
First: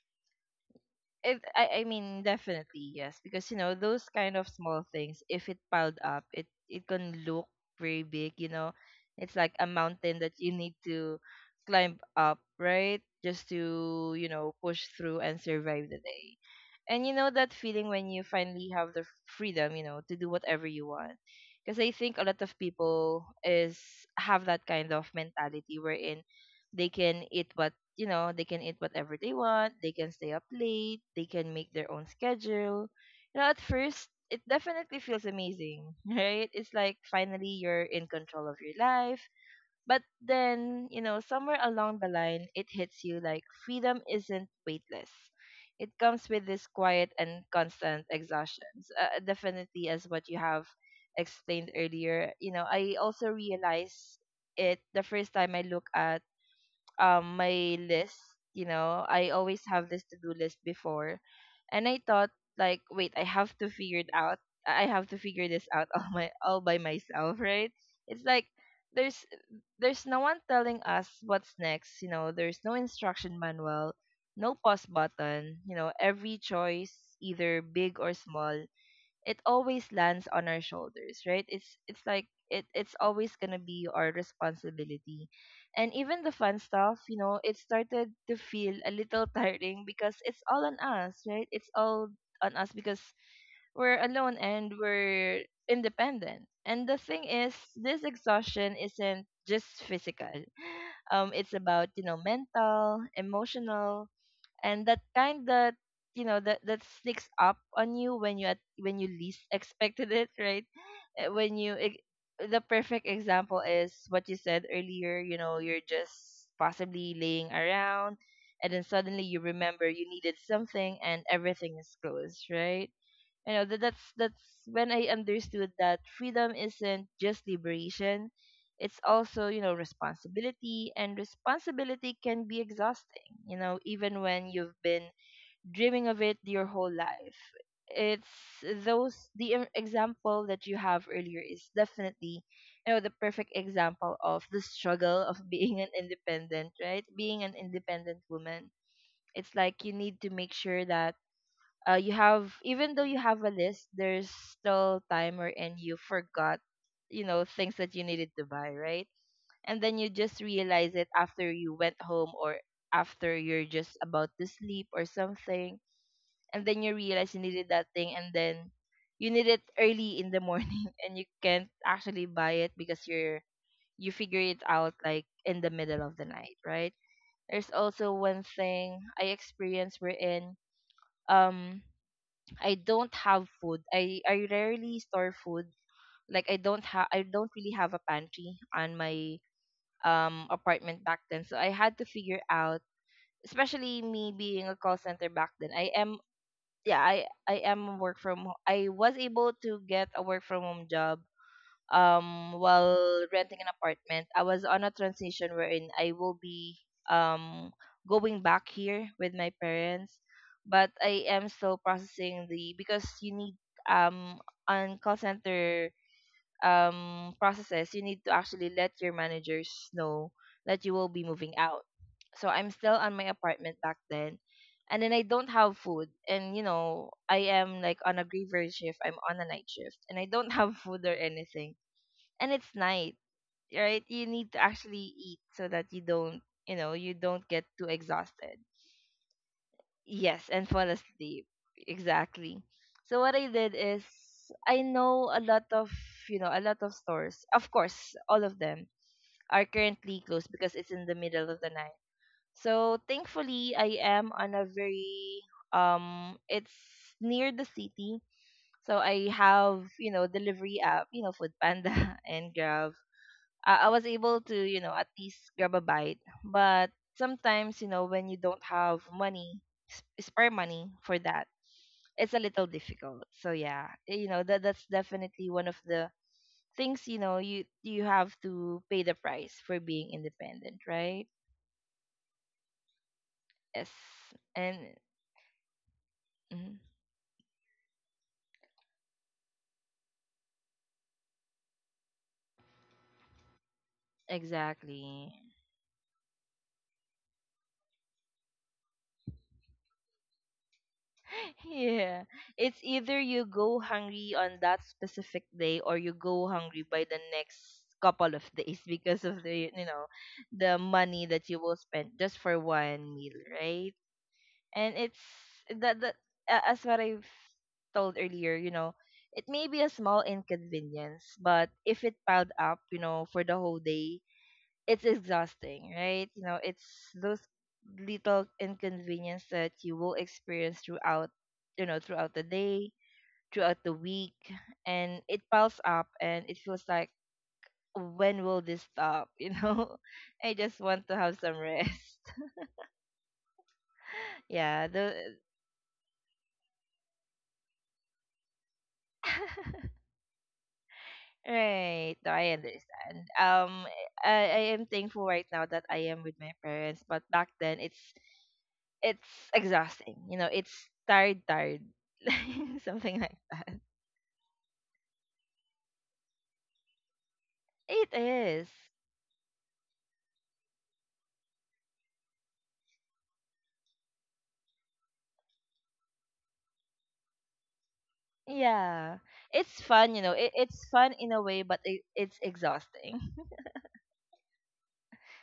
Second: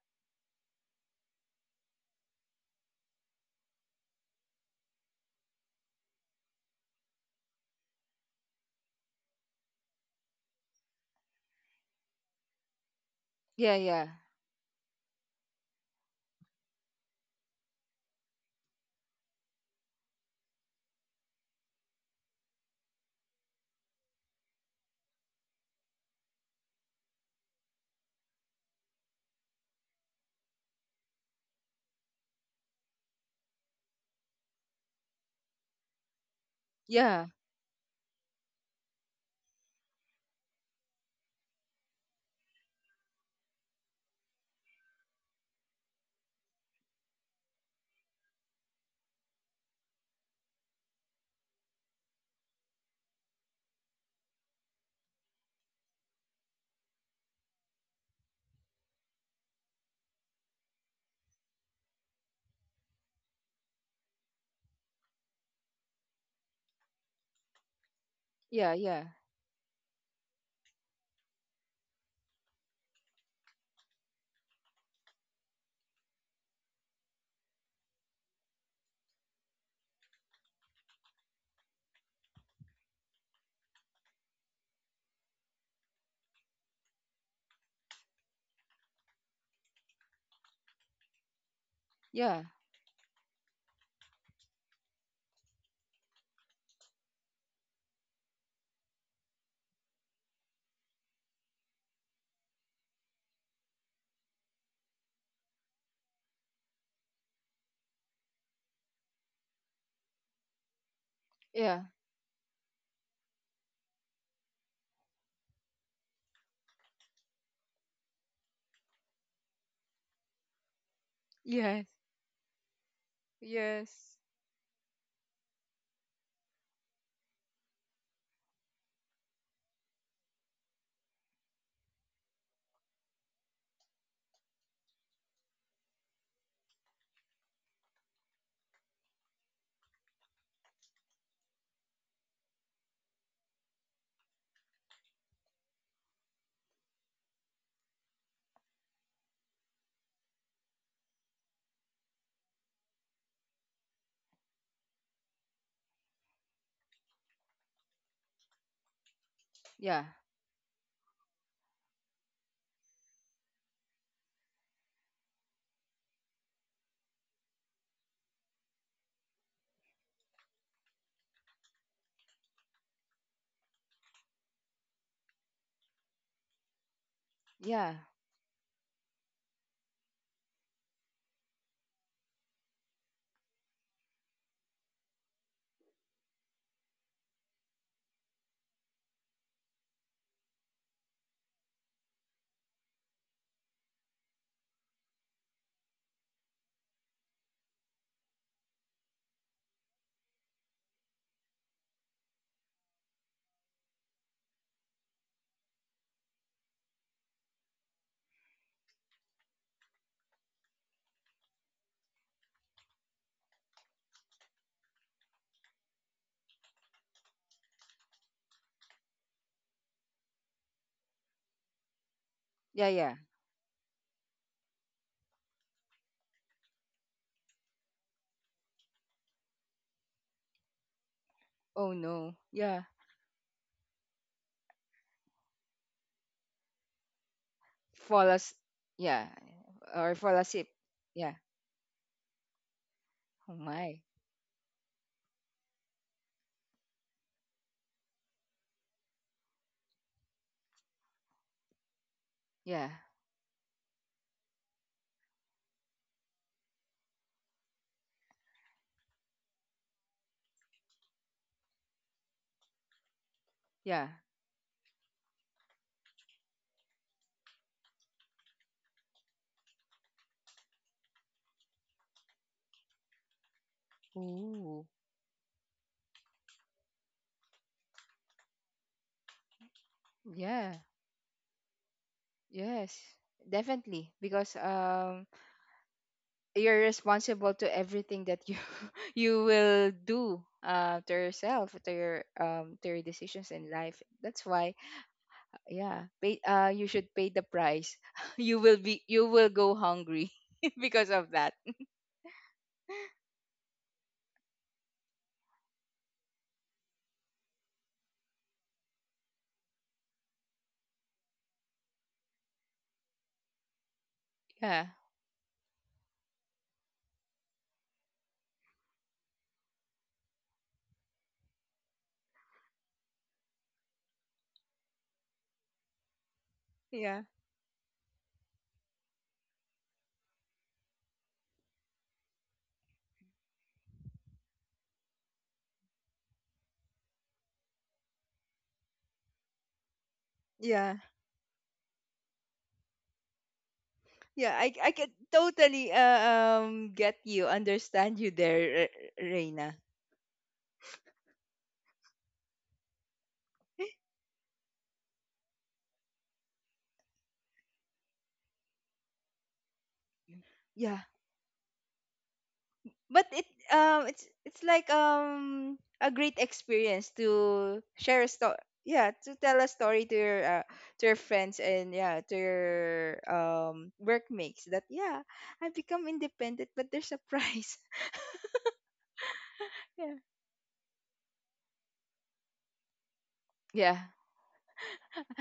A: I mean, definitely yes, because you know those kind of small things, if it piled up, it can look very big. You know, it's like a mountain that you need to climb up, right? Just
B: Yeah, yeah,
A: to, you know, push through and survive the day. And you know that feeling when you finally have the freedom, you know, to do whatever you want. Because I think a lot of people is, have that kind of mentality wherein they can eat what you know, they can eat whatever they want, they can stay up late, they can make their own schedule. You know, at first, it definitely feels amazing, right? It's like
B: yeah,
A: finally you're in control of your life. But then, you know, somewhere along the line, it hits you like freedom isn't weightless. It comes with this quiet and constant exhaustion. So, definitely, as what you have explained earlier, you know, I also realized it the first time I look at my list. You know, I always have this to-do list before, and I thought, like, wait, I have to figure this out all by myself, right? It's like
B: yeah, yeah,
A: there's there's no one telling us what's next, you know, there's no instruction manual, no pause button. You know, every choice, either big or small, it always lands on our shoulders, right? It's like it's always gonna be our responsibility. And even the fun stuff, you know, it started to feel a little tiring because it's all on us, right? It's all
B: yeah,
A: on us because we're alone and we're independent. And the thing is, this exhaustion isn't just physical. It's about, you know, mental, emotional, and that kind that, you know, that sneaks up on you when you least expected it, right? Uh, when you
B: yeah,
A: ex- the perfect example is what you said earlier, you know, you're just possibly laying around and then suddenly you remember you needed something and everything
B: yes,
A: is closed, right? You know, that's
B: yes,
A: that's when I understood that freedom isn't just liberation, it's also, you know, responsibility, and responsibility can be exhausting, you know, even when you've been dreaming of it your whole life. It's example that you have earlier is definitely, you know, the perfect example of the struggle of being an independent woman. It's like you need to make sure that, you have, even though you have a list, there's still time, or and you forgot, you know, things that you needed to buy, right? And then you
B: yeah,
A: just realize it after you went home, or after you're just about to sleep or something, and then you realize you needed that thing, and then you need it early in the morning, and you can't actually buy it because you figure it out like in the middle of the night, right? There's
B: yeah,
A: also one thing I experienced wherein, um I don't have food. I rarely store food. Like I don't really have a pantry on my apartment back then. So I had to figure out, especially me being a call center back then. I am yeah, I am work I was able to get a work from home job while renting an apartment. I was on a transition wherein I will be um going back here with my parents, but I am still processing the because you need um on call center processes. You need to actually let your managers know that you will be moving out. So I'm still
B: yeah,
A: on
B: yeah.
A: my apartment back then. And then I don't have food, and you know I am like on a graveyard shift, I'm on a night shift and I don't have food or anything.
B: Oh no,
A: And it's
B: yeah.
A: night, right? You need to actually eat so that you don't, you know, you don't get too
B: fall
A: exhausted.
B: as yeah, or fall
A: Yes, and
B: asleep.
A: fall
B: Yeah.
A: asleep. Exactly. So what I
B: Oh
A: did is
B: my.
A: I know a lot of, you know, a lot of stores. Of course, all of them are currently closed because it's in the middle of the night. So
B: Yeah.
A: thankfully, I am on a very It's near the city. So I have, you know, delivery app, you know, Food Panda and Grab. I was
B: Yeah.
A: able to, you know, at least grab a bite. But sometimes, you know, when you don't have money, spare money for that, it's a little difficult. So yeah, you know, that's
B: Ooh.
A: definitely one of the things, you know, you have to pay the price for being independent,
B: Yeah.
A: right?
B: Yes,
A: Yes.
B: definitely, because
A: And mhm,
B: you're responsible to everything that you you will do to yourself, to your decisions in life, that's why
A: exactly.
B: yeah, pay you should pay the price. You will be, you will go hungry because of that.
A: Yeah. It's either you go hungry on that specific day or you go hungry by the next couple of days because of the, you know, the money that you will spend just for one meal, right?
B: Yeah.
A: And it's that as what I've told earlier, you know, it may be a small inconvenience, but if it piled up, you know, for the whole day, it's exhausting, right? You know, it's
B: Yeah.
A: those little inconvenience that you will experience throughout, you know, throughout the day, throughout the week, and it piles up and it feels like when will this stop, you know? I just
B: Yeah.
A: want to have some rest.
B: Yeah,
A: Yeah,
B: I can
A: the
B: totally get you, understand you there, Reina.
A: Right. No, I understand. I am thankful right now that I am with my parents, but back then it's exhausting. You know, it's
B: Yeah,
A: tired, tired, something
B: but
A: like
B: it
A: that.
B: it's like a great experience to
A: It
B: share a story.
A: is.
B: Yeah, to tell a story to your friends, and yeah, to your workmates, that yeah, I become independent, but there's a price.
A: Yeah. It's fun,
B: Yeah.
A: you know. It's fun in a way, but it's exhausting.
B: Yeah.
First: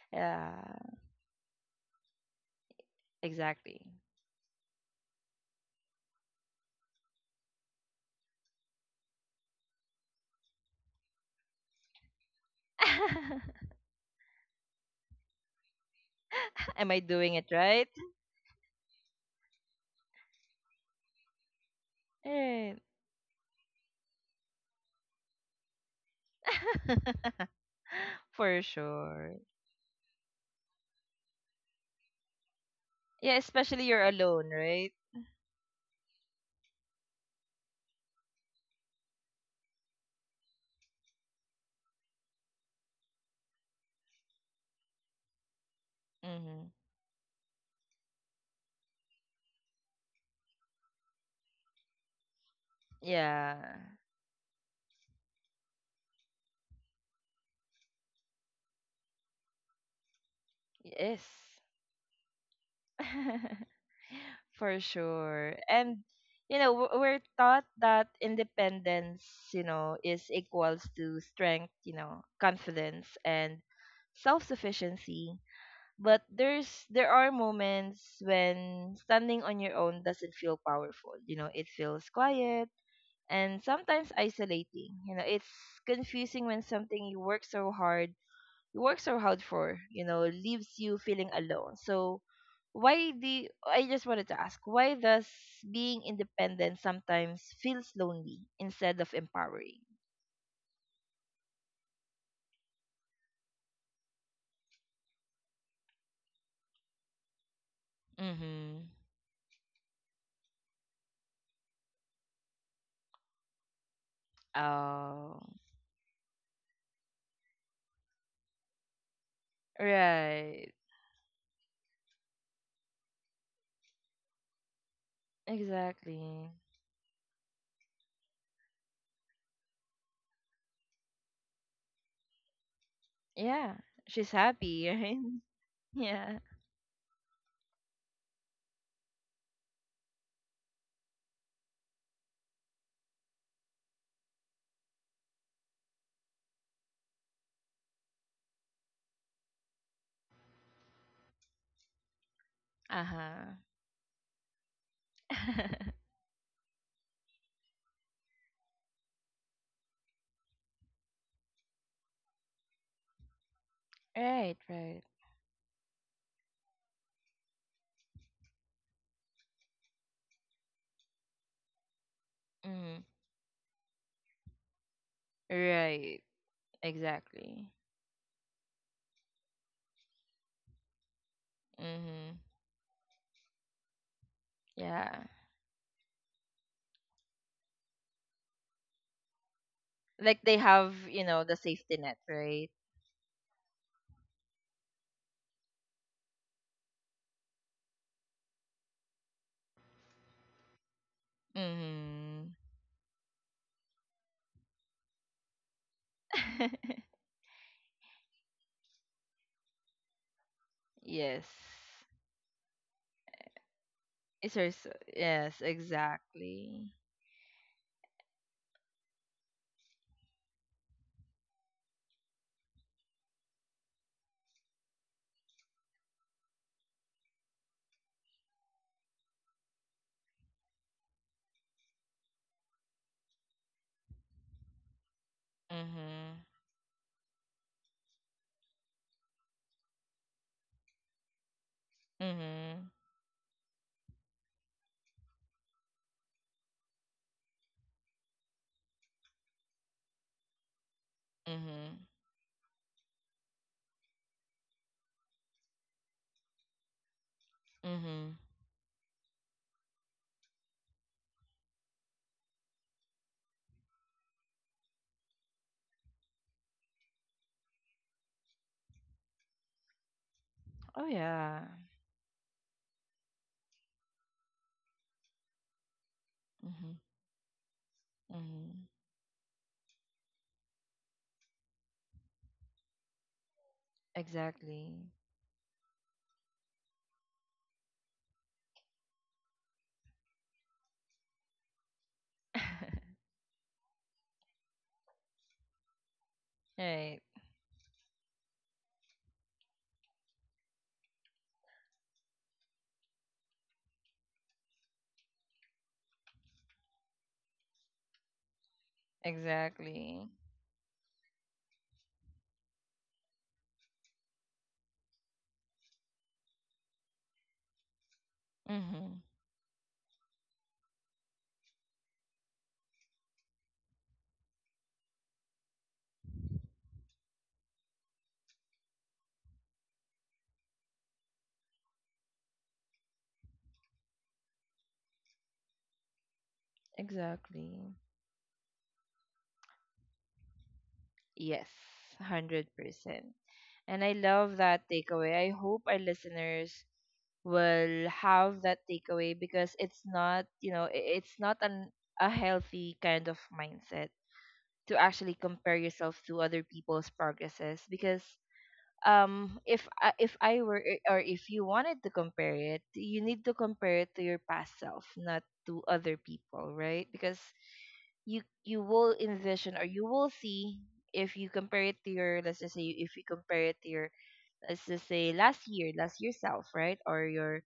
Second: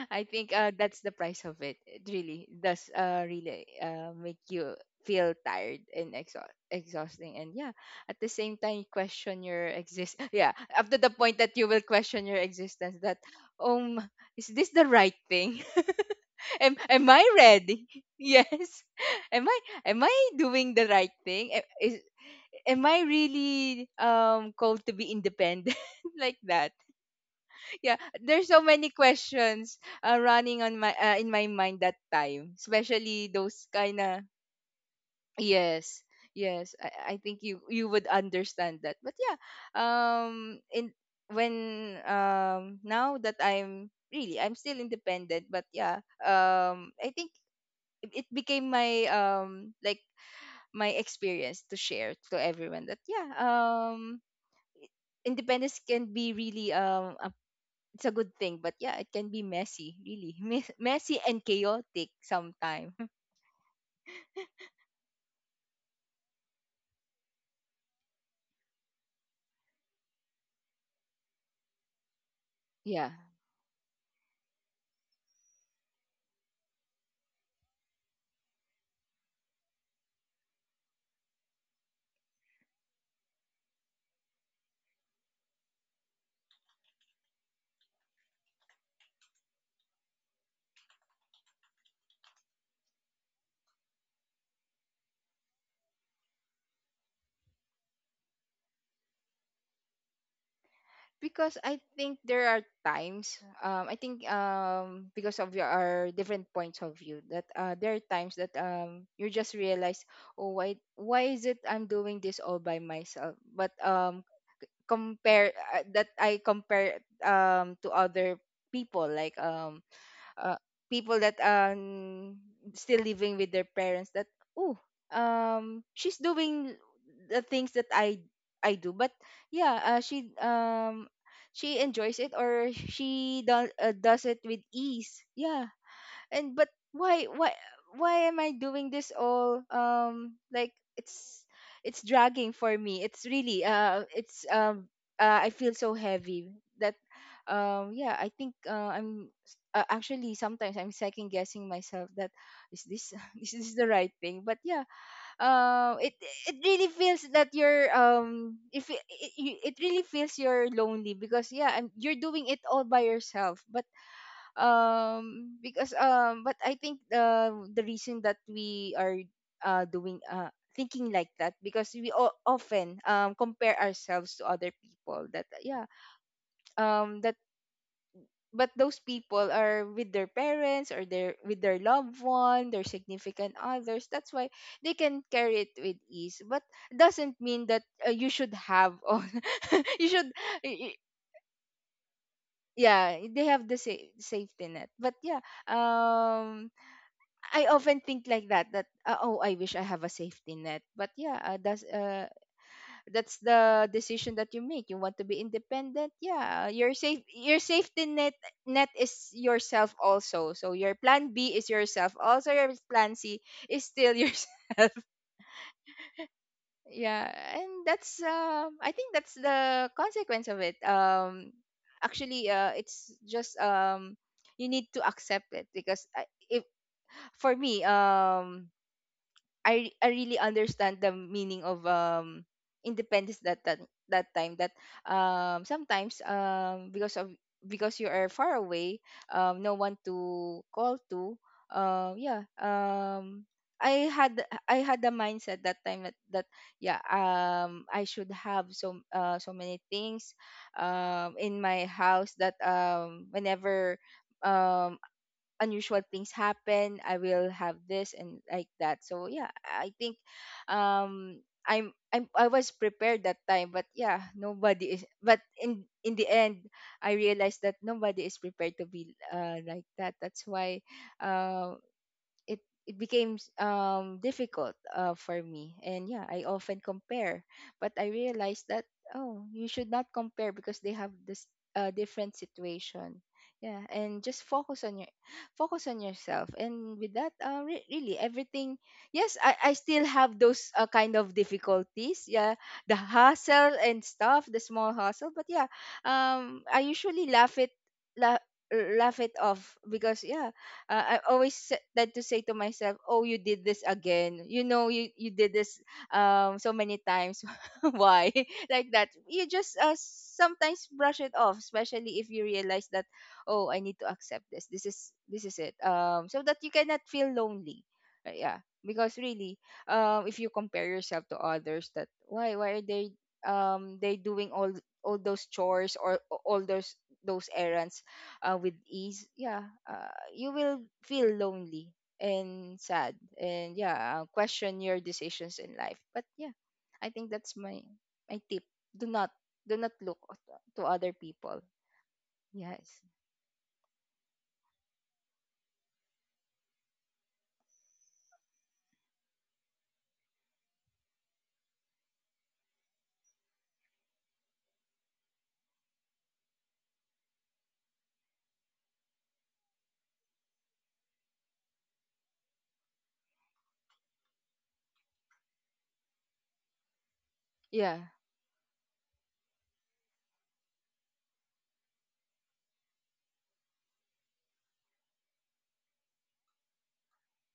B: I think
A: Yeah,
B: that's the price of it. It really does really
A: exactly.
B: make you feel tired and exhausting. And yeah, at the same time, you question your exist. Yeah, up to the point that you will question your existence that, um, is this the right thing?
A: Am I
B: Am I
A: doing it
B: ready?
A: right?
B: Yes. Am I doing the right thing?
A: Right.
B: Am I really called to be independent like that? Yeah, there's so
A: For
B: many
A: sure.
B: questions running on my in my mind that time, especially
A: Yeah,
B: those
A: especially
B: kind
A: you're
B: of,
A: alone, right?
B: yes, yes, I think you you would understand that. But yeah, in when now that I'm really, I'm still independent, but yeah,
A: Mm-hmm.
B: I think it it became my like my experience to share to everyone, that yeah,
A: Yeah.
B: independence can be really a it's a good thing. But yeah, it can be messy, really. Messy
A: Yes,
B: and chaotic sometimes.
A: for sure. And you know, we're taught that independence, you know, is equals to strength, you know, confidence
B: Yeah.
A: and self-sufficiency. But there are moments when standing on your own doesn't feel powerful. You know, it feels quiet and sometimes isolating. You know, it's confusing when something you work so hard for, you know, leaves you feeling alone. So I just wanted to ask, why does being independent sometimes feels lonely instead of empowering?
B: Because I think there are times, I think because of your, our different points of view, that there are times that
A: Mhm.
B: you just realize, oh, why is it I'm doing this all by myself? But
A: Oh.
B: compare that I compare to other people, like uh,
A: Right.
B: people that still living with their parents, that oh, she's
A: Exactly.
B: doing the things that I do, but yeah, she enjoys it, or she
A: Yeah.
B: does
A: She's
B: it with
A: happy, right?
B: ease, yeah.
A: Yeah.
B: And but why am I doing this all like, it's dragging for me, it's really it's I feel so heavy, that yeah, I think actually sometimes I'm second guessing myself, that is this is
A: Uh-huh.
B: this the right thing. But yeah, it it really feels that you're if it really feels you're lonely, because yeah, and you're doing it all by yourself. But
A: Right, right.
B: because but I think the reason that we are doing thinking like that, because we often
A: Mm.
B: compare ourselves to other people, that yeah,
A: Right.
B: that
A: Exactly.
B: but those people are with their parents or their with their loved
A: Mhm.
B: one, their significant others, that's why they
A: Yeah.
B: can carry it with ease, but doesn't mean that you should have all you should
A: Like they
B: y- y-
A: have, you know, the safety net, right?
B: yeah, they have the safety net, but yeah, um I often think like that, that oh I wish I have a safety net, but yeah,
A: Mm-hmm.
B: that's the decision that you make, you want to be independent, yeah. Your safe, your safety net, net is yourself also, so your plan
A: Yes.
B: B is yourself also, your plan C is still
A: It's her. s-
B: yourself.
A: Yes, exactly.
B: Yeah. And that's I think that's the consequence of it, actually it's just you need to accept it, because I, if for me, I really understand the meaning of independence, that that that time that sometimes
A: Mm-hmm.
B: because of, because you are far away, no one to call to, um yeah
A: Mm-hmm.
B: um I had I had the mindset that time, that, that yeah, I should have so so many things in my
A: Mm-hmm.
B: house, that whenever um unusual things happen, I will have this,
A: Mm-hmm.
B: and like that. So yeah, I think um I was prepared that time, but yeah, nobody is. But in the end, I realized that nobody is prepared to be like that, that's why
A: Oh yeah.
B: um it it became difficult for me. And yeah, I often
A: Mm-hmm.
B: compare, but I realized
A: Mm-hmm.
B: that oh, you should not compare, because they have this different situation, yeah. And just focus on
A: Exactly.
B: your focus on yourself, and with that re- really everything. Yes, I still have those kind of difficulties, yeah, the hustle and stuff, the small hustle, but yeah, I
A: Right.
B: usually laugh it la- laugh it off, because yeah, I always tend to say to myself, "Oh, you did this again. You know, you did this so many times. Why like that? You just
A: Exactly.
B: sometimes brush it off, especially if you realize that, oh, I need to accept this. This is it. So that you cannot feel lonely. Yeah,
A: Mm-hmm.
B: because really, if you compare yourself to others, that why are they doing all those chores or all those errands with ease, yeah, you will feel lonely and sad, and yeah, question your decisions in life. But yeah, I think that's my
A: Exactly.
B: my tip. Do not do not look to other people.
A: Yes. one Hundred
B: Yes.
A: percent. And I love that takeaway. I hope our listeners will have that takeaway because it's not you know it's not an a healthy kind of mindset to actually compare yourself to other people's progresses. Because if I were or if you wanted to compare it, you need to compare it to your past self, not to other people, right? Because
B: Yeah.
A: you will envision or you will see if you compare it to your, let's just say, if you compare it to your, let's just say, last year self, right? Or your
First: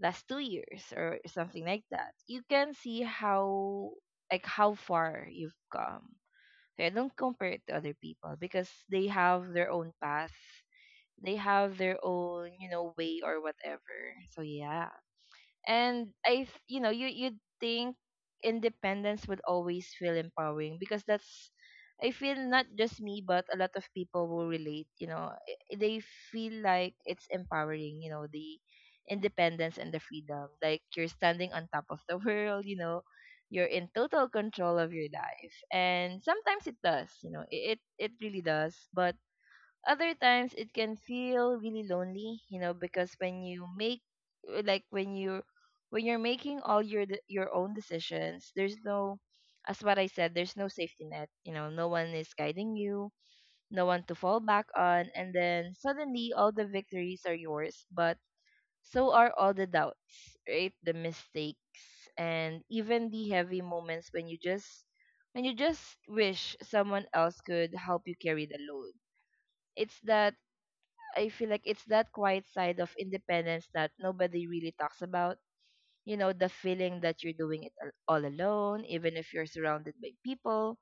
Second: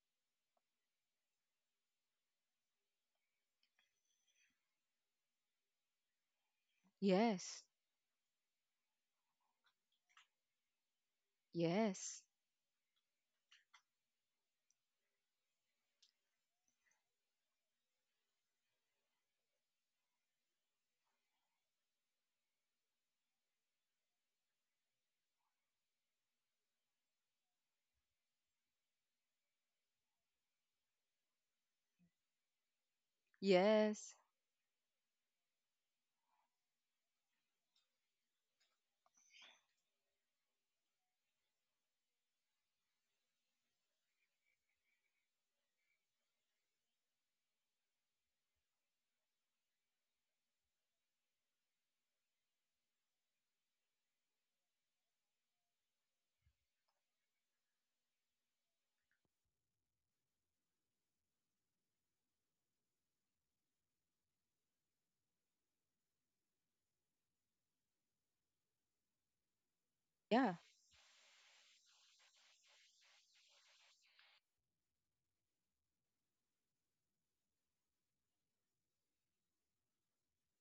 A: last 2 years or something like that, you can see how like how far you've come. So I don't compare it
B: Yes.
A: to other people because they have their own path. They have their
B: Yes.
A: own, you know, way or whatever. So yeah. And you know, you you'd think independence would always feel empowering because that's, I feel, not just me, but a lot of people will relate. You know, they feel like it's empowering, you know, the independence and the freedom, like you're standing on top of the world, you know, you're in
B: Yes.
A: total control of your life, and sometimes it does, you know, it it really does. But other times it can feel really lonely, you know, because when you make like when you're making all your your own decisions, there's no, as what I said, there's no safety net. You know, no one is guiding you, no one to fall back on, and then suddenly all the victories are yours, but so are all the doubts, right, the mistakes and even the heavy moments when you just wish someone else could help you carry the load. It's that,
B: Yeah.
A: I feel like it's that quiet side of independence that nobody really talks about. You know, the feeling that you're doing it all alone, even if you're surrounded by people.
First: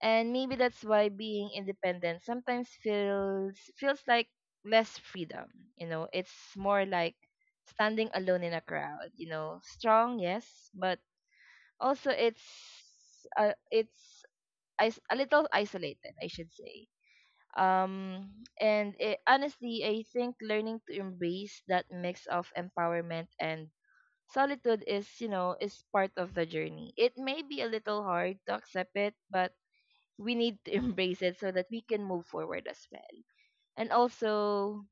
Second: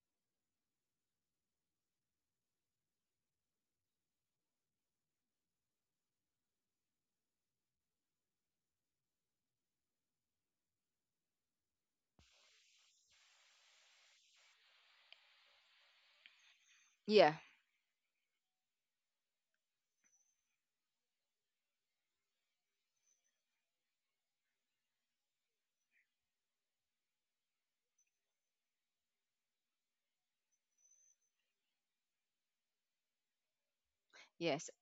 A: And maybe that's why being independent sometimes feels like less freedom. You know, it's more like standing alone in a crowd. You know, strong, yes, but also it's a little isolated, I should say.
B: Yeah.
A: um and it, honestly, I think learning to embrace that mix of empowerment and solitude is, you know, is part of the journey. It may be a little hard to accept it, but we need to embrace it so that we can move forward as well. And
B: Yes.
A: also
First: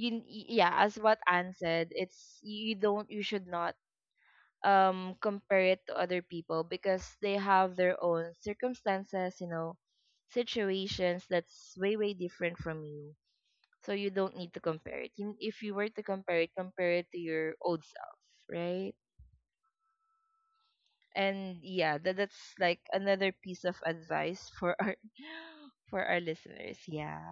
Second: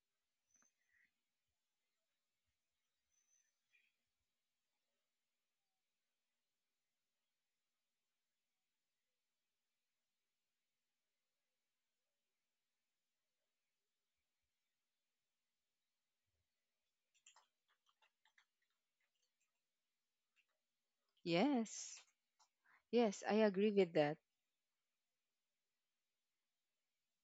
A: you, yeah, as what Anne said, it's you don't, you should not compare it to other people because they have their own circumstances, you know, situations that's way way different from you. So you don't need to compare it. If you were to compare it to your old self, right? And yeah,
B: Yes.
A: that, that's like
B: Yes,
A: another
B: I
A: piece of
B: agree with that.
A: advice for our for our listeners. Yeah.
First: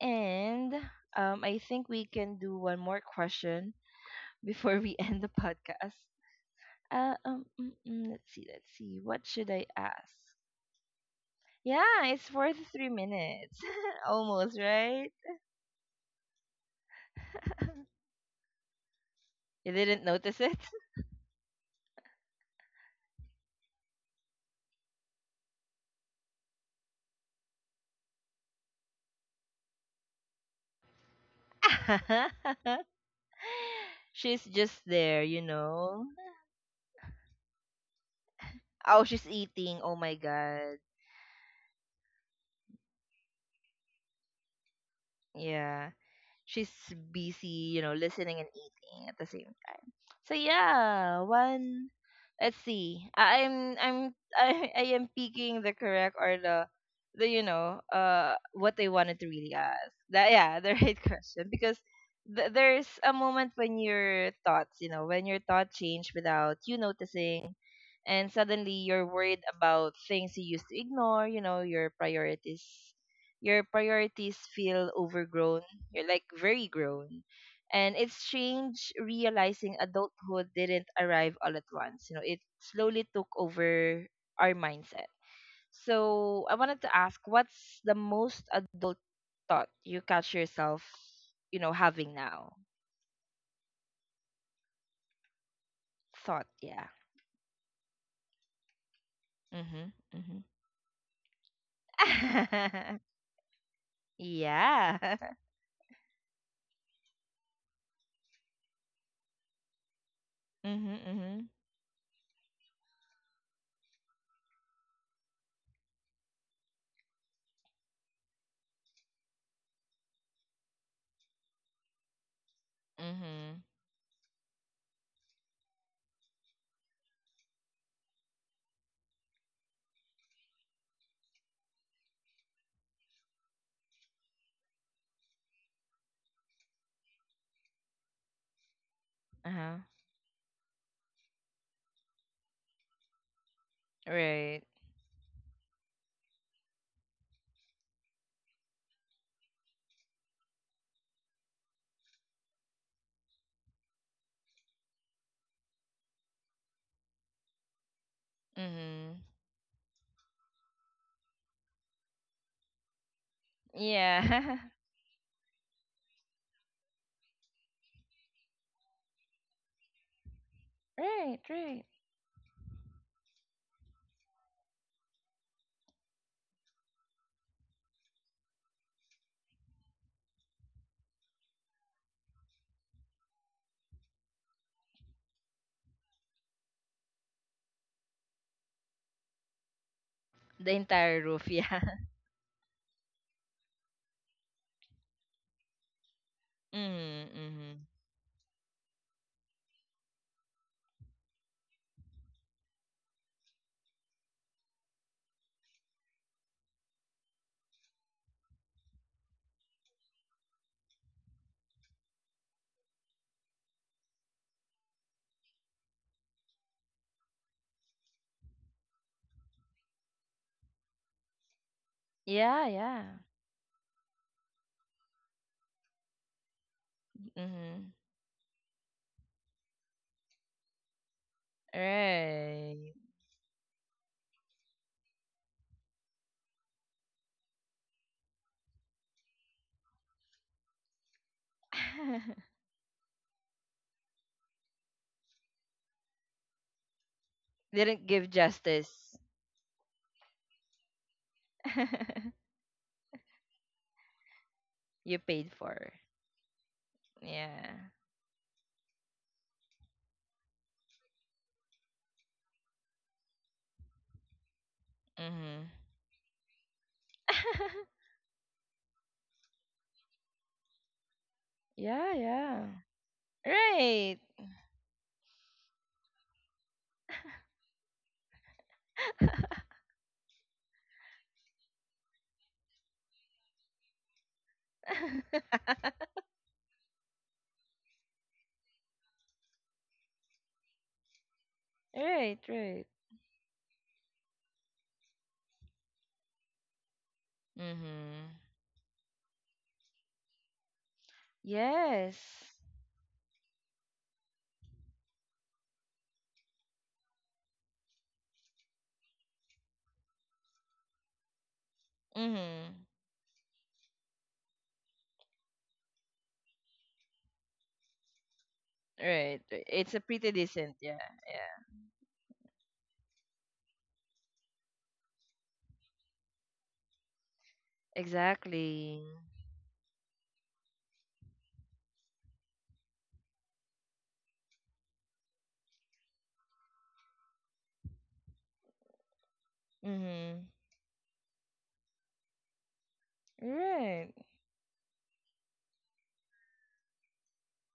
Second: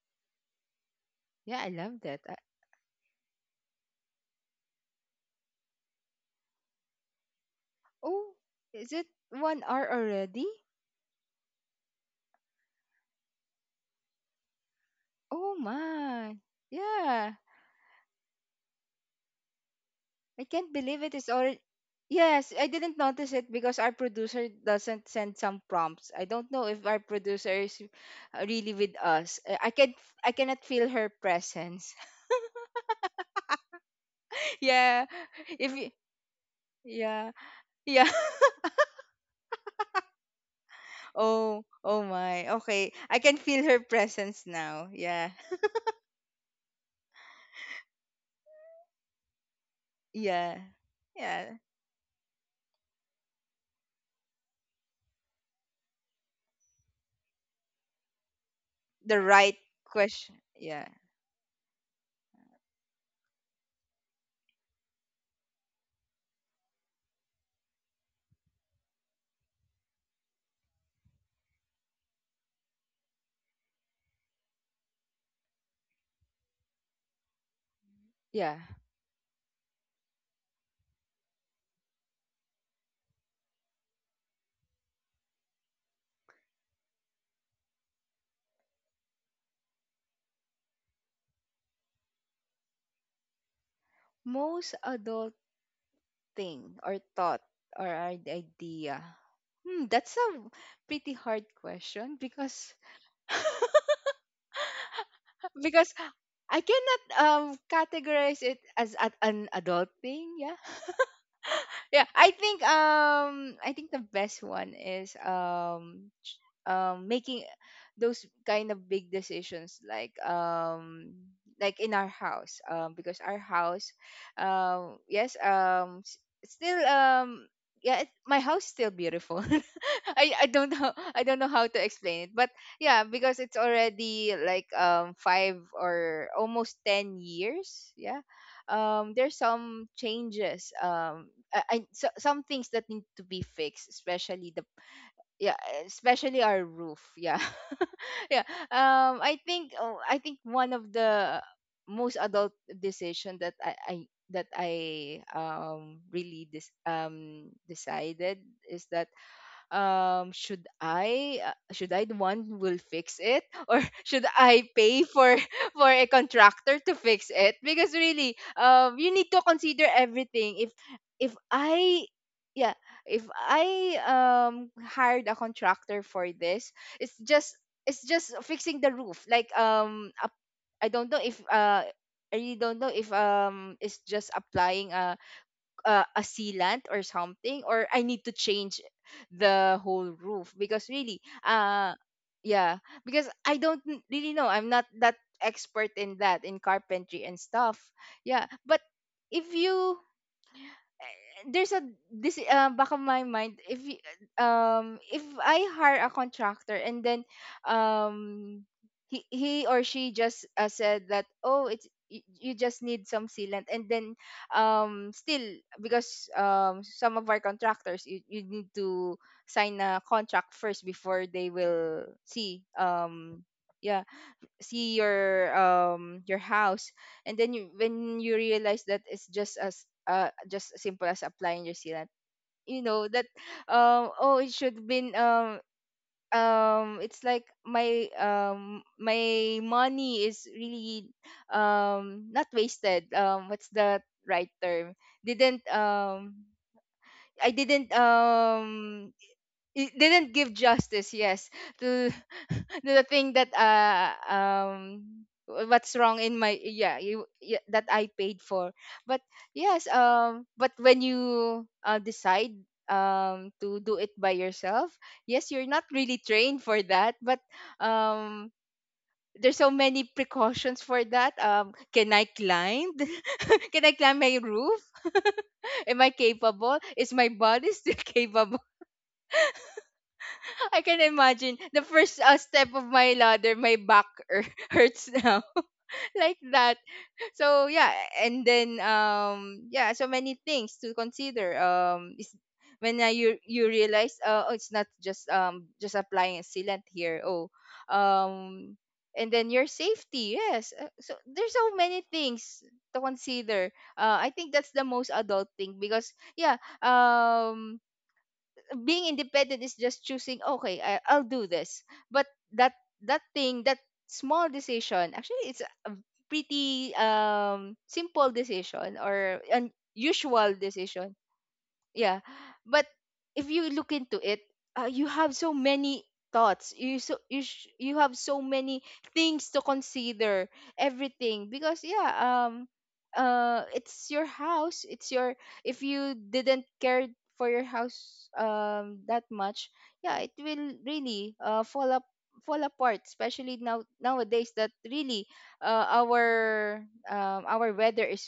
A: And I
B: Yeah, I
A: think
B: love
A: we
B: that.
A: can do one more question before we end the podcast. Let's
B: Oh,
A: see, let's
B: is
A: see.
B: it
A: What should I
B: 1 hour
A: ask?
B: already?
A: Yeah, it's 43 minutes. Almost, right?
B: Oh my. Yeah.
A: You didn't notice
B: I
A: it?
B: can't believe it is already. Yes, I didn't notice it because our producer doesn't send some prompts. I don't know if our producer is really with us. I cannot feel her presence.
A: She's just
B: Yeah.
A: there, you
B: If y-
A: know.
B: Yeah. Yeah.
A: Oh, she's eating. Oh my god.
B: Oh, oh my. Okay. I can feel her presence now. Yeah.
A: Yeah. She's busy, you know, listening and eating at the same time. So
B: Yeah.
A: yeah,
B: Yeah.
A: one. Let's see. I- I'm I am picking the correct or the, you know, what they
B: The
A: wanted
B: right
A: to really ask.
B: question.
A: That
B: Yeah.
A: yeah, the right question. Because there's a moment when your thoughts, you know, when your thought change without you noticing, and suddenly you're worried about things you used to ignore, you know, your priorities feel overgrown, you're like very grown. And it's
B: Yeah.
A: strange realizing adulthood didn't arrive all at once. You know, it slowly took over our mindset. So I wanted to ask, what's the most adult thought you catch yourself, you know, having now?
B: Most adult thing
A: Thought,
B: or
A: yeah.
B: thought or idea? Hmm, that's a
A: Mhm. Mhm.
B: pretty hard question because
A: Yeah.
B: because I cannot categorize it as at an adult thing, yeah.
A: Mhm. Mhm.
B: Yeah, I think the best one is making those kind of big decisions, like in our house, because our house
A: Mhm.
B: yes, still yeah it, my house still beautiful. I don't know, I don't know how to explain it, but yeah, because it's already like 5 or almost 10 years. Yeah, there's some
A: Uh huh.
B: changes. So some things that need to be fixed, especially the,
A: Right.
B: yeah, especially our roof. Yeah. Yeah, I think one of the most adult decision that I that I really dis- decided is that,
A: Mhm.
B: should I should I the one who will fix it, or should I pay
A: Yeah.
B: for for a contractor to fix it? Because really, you need to consider everything. If if
A: Right.
B: i
A: Right.
B: yeah, if I hired a contractor for this, it's just it's just fixing the roof, like I don't know if I really don't know if it's just applying a sealant, or something, or I need to change the whole roof. Because
A: The
B: really,
A: entire roof. Yeah.
B: yeah, because I don't really know, I'm not that expert in that, in carpentry and
A: Mm,
B: stuff.
A: mhm.
B: Yeah, but if you, there's a, this back of my mind, if I hire a contractor, and then um he or she just said that, oh, it's you, you just need some sealant, and then still, because some of our contractors, you need to sign a contract first before they will see,
A: Yeah, yeah.
B: yeah, see your house, and then you when you
A: Mhm.
B: realize that it's just as simple as applying your sealant, you know that,
A: Right.
B: oh, it should have been, it's like my my money is really not wasted, what's the right term? didn't um I didn't
A: Didn't give
B: um
A: justice.
B: it didn't give justice. Yes, to the thing that
A: You
B: what's
A: paid
B: wrong in
A: for.
B: my, yeah, you yeah, that I
A: Yeah.
B: paid for. But yes, but when you decide to do it by yourself, yes, you're not really
A: Mhm.
B: trained for that, but um there's so many precautions for that. Can I
A: Yeah,
B: climb,
A: yeah.
B: can I climb my
A: Right.
B: roof? Am I capable? Is my body still capable? I can imagine the first step of my ladder, my back hurts now, like that. So yeah, and then yeah, so many things to consider. Is
A: Right,
B: When you
A: right.
B: you realize, oh, it's not just just applying a sealant here, oh, um
A: Mhm.
B: and then your safety. Yes, so there's so many things
A: Yes.
B: to consider. I think that's the most adult thing, because yeah, being independent is just choosing, okay, I'll do this, but that, that
A: Mhm.
B: thing, that small decision, actually, it's a pretty simple decision or
A: Right. Right. It's a
B: unusual
A: pretty
B: decision.
A: decent, yeah.
B: Yeah,
A: Yeah.
B: but if you look into it, you have so many thoughts, you have so many things to
A: Exactly.
B: consider, everything, because yeah, it's your house, it's your, if you didn't care for your house that much, yeah, it will
A: Mhm.
B: really fall apart, especially now nowadays,
A: Right.
B: that really uh our our weather is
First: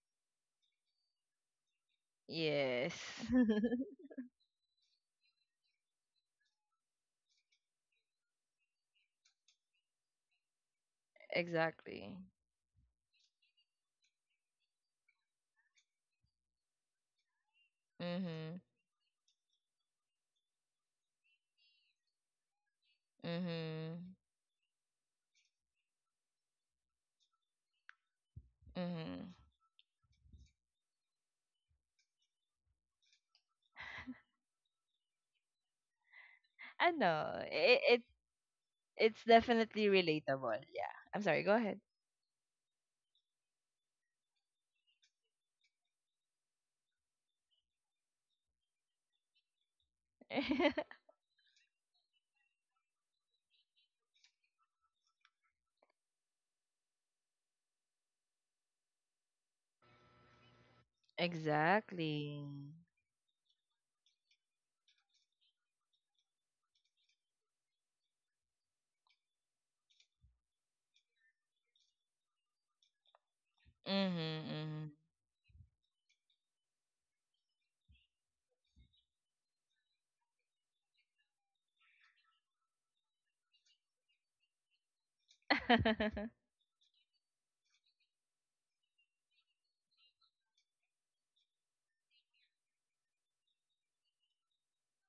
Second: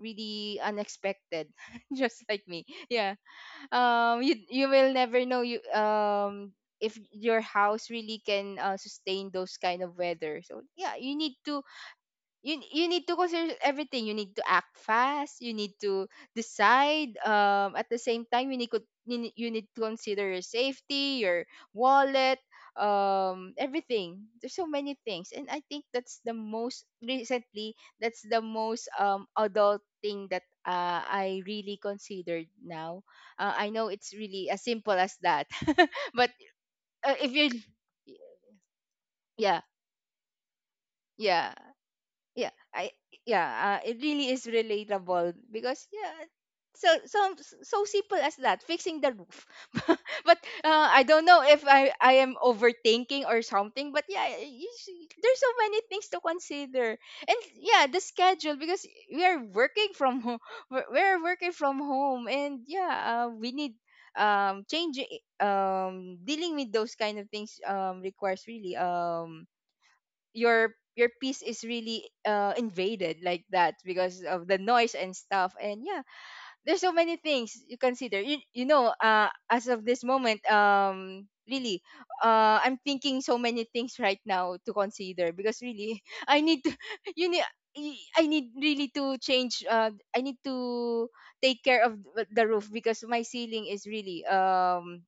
B: really unexpected, just like me.
A: Yes.
B: Yeah, you, you will never know, you if your house really can sustain those kind of weather. So yeah, you need to,
A: Exactly.
B: you need to consider everything. You need to act fast. You need to decide. At the same time,
A: Mhm.
B: you need, you need to consider your safety, your wallet,
A: Mhm.
B: everything. There's so many things, and I think that's the most recently. That's the most
A: Mm-hmm.
B: adult thing that I really considered now. I know it's really as simple as that, but
A: I
B: if
A: know.
B: you,
A: It's
B: yeah,
A: definitely relatable. Yeah. I'm sorry.
B: yeah,
A: Go ahead.
B: yeah I yeah it really is relatable, because yeah, so so so simple as that, fixing the roof. But I don't know if I am overthinking or something, but yeah, see, there's so many things to consider, and yeah, the schedule, because we are working from home, we're working from home,
A: Exactly.
B: and yeah, we need, changing, dealing with those kind of things requires really, your peace is really invaded like that, because of the
A: Mm-hmm.
B: noise and stuff, and yeah, there's so many things you consider, you know, as of this moment, really, I'm thinking so many things right now to consider, because really,
A: Mm-hmm.
B: I need to you need I need really to change. I need to take care of the roof, because my ceiling is really,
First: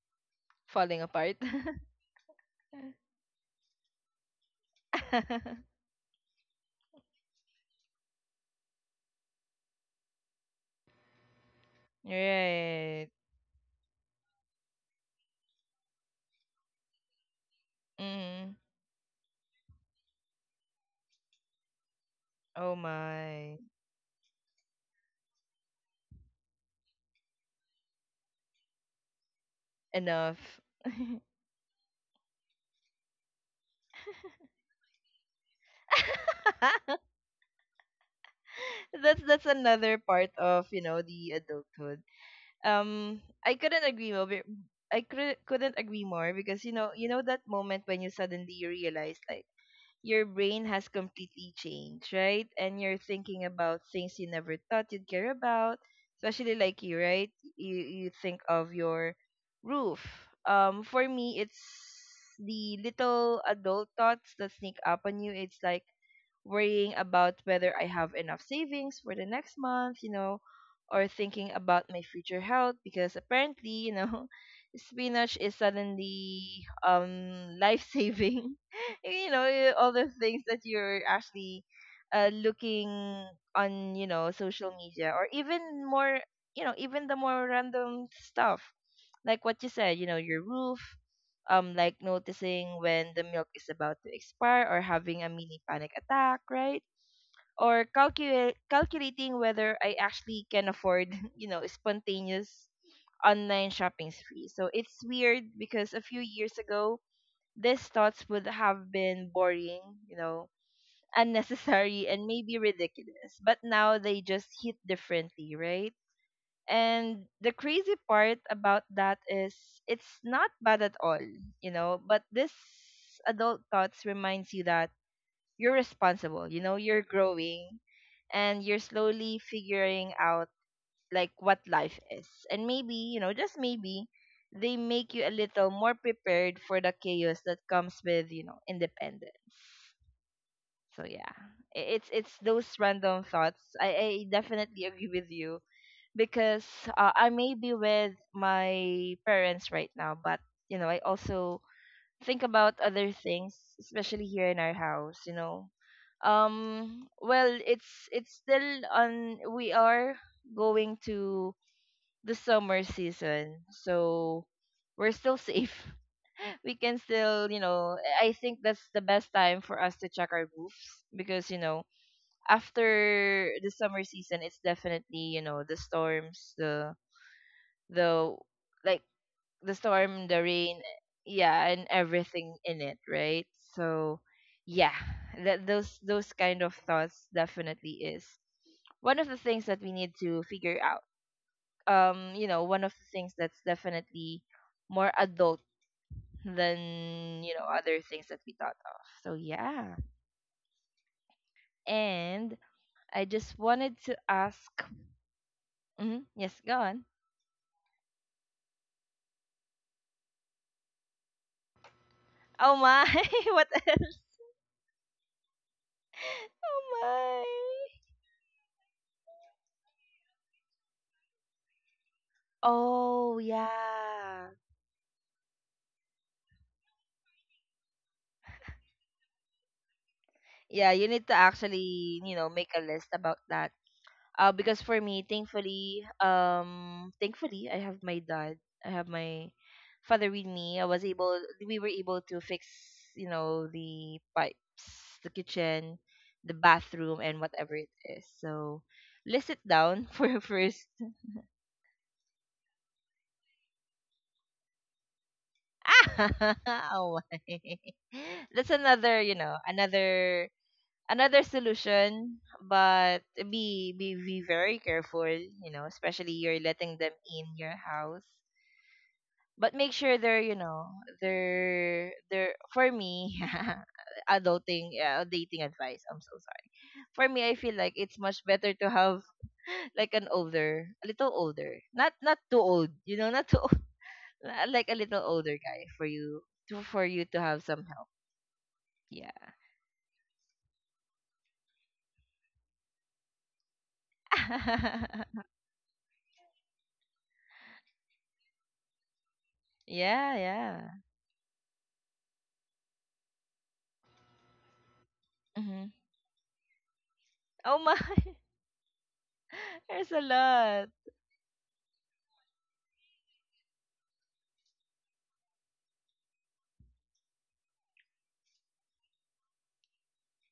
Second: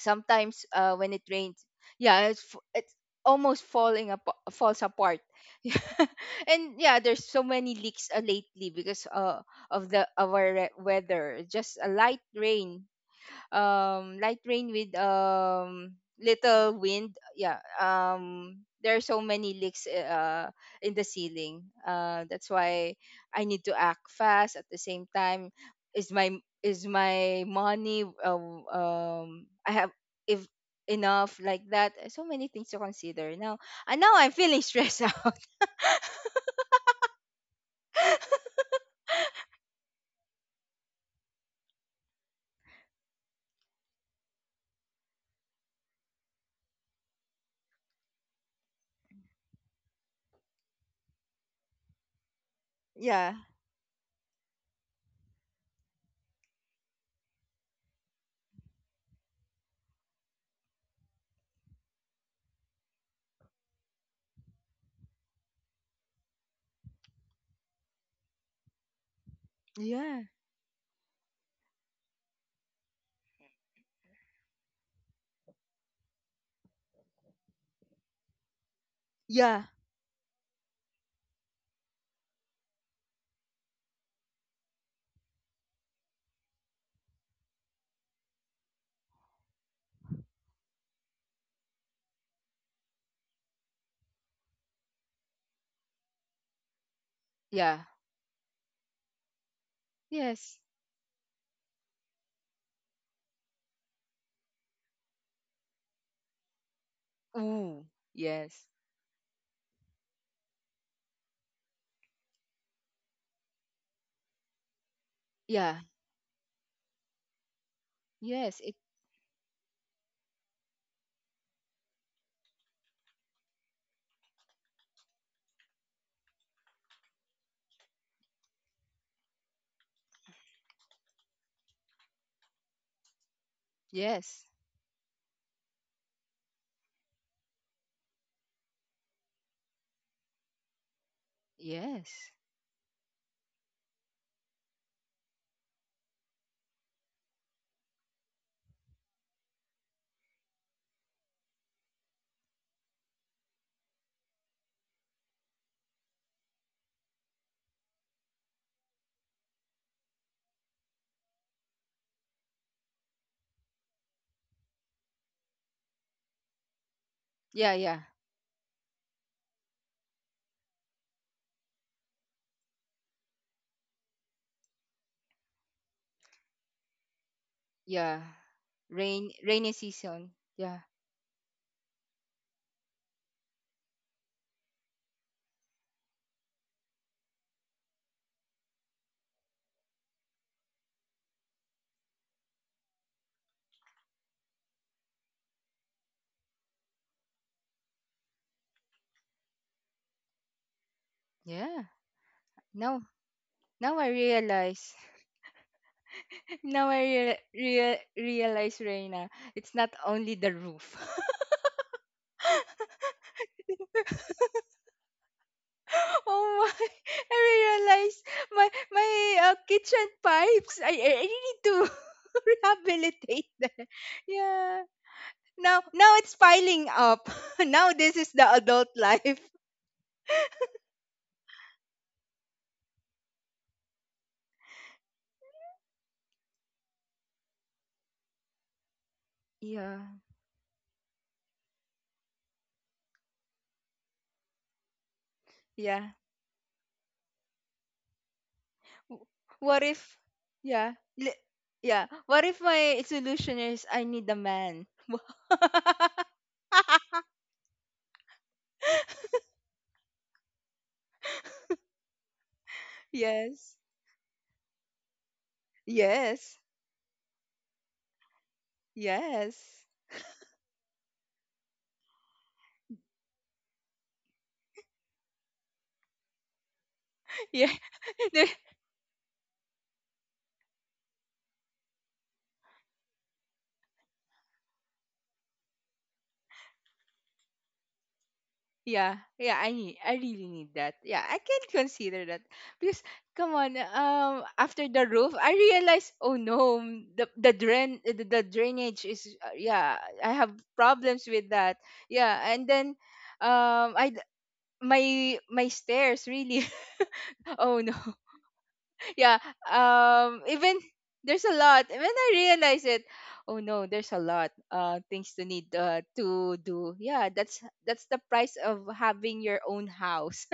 B: sometimes
A: Falling
B: when it
A: apart.
B: rains, yeah, it's almost falling up falls apart. Yeah. And yeah, there's so many leaks lately, because of our weather, just a light rain,
A: Right.
B: light rain with little wind, yeah,
A: Mm-hmm.
B: there are so many leaks, in the ceiling, that's
A: Oh
B: why I
A: my.
B: need to act fast. At the same time, is my is my money, I have if
A: Enough.
B: enough, like that, so many things to consider now, and now I'm feeling stressed out.
A: That's another part of, you know, the adulthood. I couldn't agree more. Couldn't agree more because you know, you know that moment when you suddenly realize like your brain has completely changed, right? And you're
B: Yeah.
A: thinking about things you never thought you'd care about, especially like you, right? You think of your roof. For me, it's the little adult thoughts that sneak up on you. It's like worrying about whether I have enough savings for the next month, you
B: Yeah.
A: know, or thinking about my future health because apparently, you know, spinach is suddenly life saving. You know,
B: Yeah.
A: all the things that you're actually looking on, you know, social media or even more, you know, even the more random stuff like what you said, you know, your roof, like noticing when the milk is about to expire or having a mini panic attack, right?
B: Yeah.
A: Or calculate calculating whether I actually
B: Yes.
A: can afford, you know, spontaneous online shopping spree. So it's weird because a few years ago, these
B: Ooh.
A: thoughts would
B: Yes.
A: have been boring, you know, unnecessary and maybe ridiculous. But now they just hit differently,
B: Yeah.
A: right? And the crazy part
B: Yes
A: about
B: it.
A: that is it's not bad at all, you know, but this adult thoughts reminds you that you're responsible, you know, you're growing and you're slowly figuring out like what life is. And maybe, you know, just maybe
B: Yes.
A: they make you a little more prepared for the chaos that comes with, you know, independence. So yeah. It's
B: Yes.
A: those random thoughts. I definitely agree with you because I may be with my parents right now, but you know, I also think about other things, especially here in our house, you know. Well, it's still on, we are going to the summer season. So we're still safe. We can still, you
B: Yeah,
A: know,
B: yeah,
A: I think that's the best time for us to check our roofs because, you know, after the summer season, it's definitely, you know, the storms, the
B: yeah.
A: like
B: Rain,
A: the
B: rainy
A: storm, the
B: season.
A: rain,
B: Yeah,
A: yeah, and everything in it, right? So yeah, that those kind of thoughts definitely is one of the things that we need to figure out. You know, one of the things that's definitely more adult than, you know, other things that we thought of. So yeah.
B: yeah.
A: And I
B: Now,
A: just wanted to
B: now I
A: ask.
B: realize.
A: Mhm, yes, go on.
B: Now I realize, Reina, it's not only the roof.
A: Oh my, what else?
B: Oh my!
A: Oh my.
B: I realized my kitchen pipes. I need to
A: Oh,
B: rehabilitate them.
A: yeah.
B: Yeah. Now, now it's piling up. Now this is the adult life.
A: Yeah, you need to actually, you know, make a list about that. Because for me, thankfully, thankfully, I have my dad. I have my
B: Yeah,
A: father with me. We were able to fix, you know, the pipes, the kitchen,
B: yeah.
A: the bathroom, and whatever it is. So,
B: W-
A: list it
B: What if,
A: down for your first.
B: yeah, li- yeah, what if my solution is I need a man?
A: Ah, oh my. That's another, you know, another solution. But
B: Yes,
A: be very careful, you know, especially
B: yes,
A: you're letting them in your house. But
B: yes.
A: make sure they're, you know, they're for me, adulting, dating advice, I'm so sorry. For me, I
B: Yeah,
A: feel like it's much
B: the-
A: better to have like an older, a little older, not too old, you know, not too old, like a little older guy for you to, for you to have some help.
B: yeah,
A: Yeah.
B: yeah. I really need that. Yeah, I can consider that because come on. After the roof, I realized, oh no, the the drain, the drainage is. Yeah, I
A: Yeah,
B: have
A: yeah.
B: problems with that. Yeah, and then, I my my
A: Hmm.
B: stairs really oh
A: Oh
B: no
A: my.
B: yeah
A: There's a
B: even
A: lot.
B: there's a lot when I realize it, oh no, there's a lot things to need to do. Yeah, that's the price of having your own house.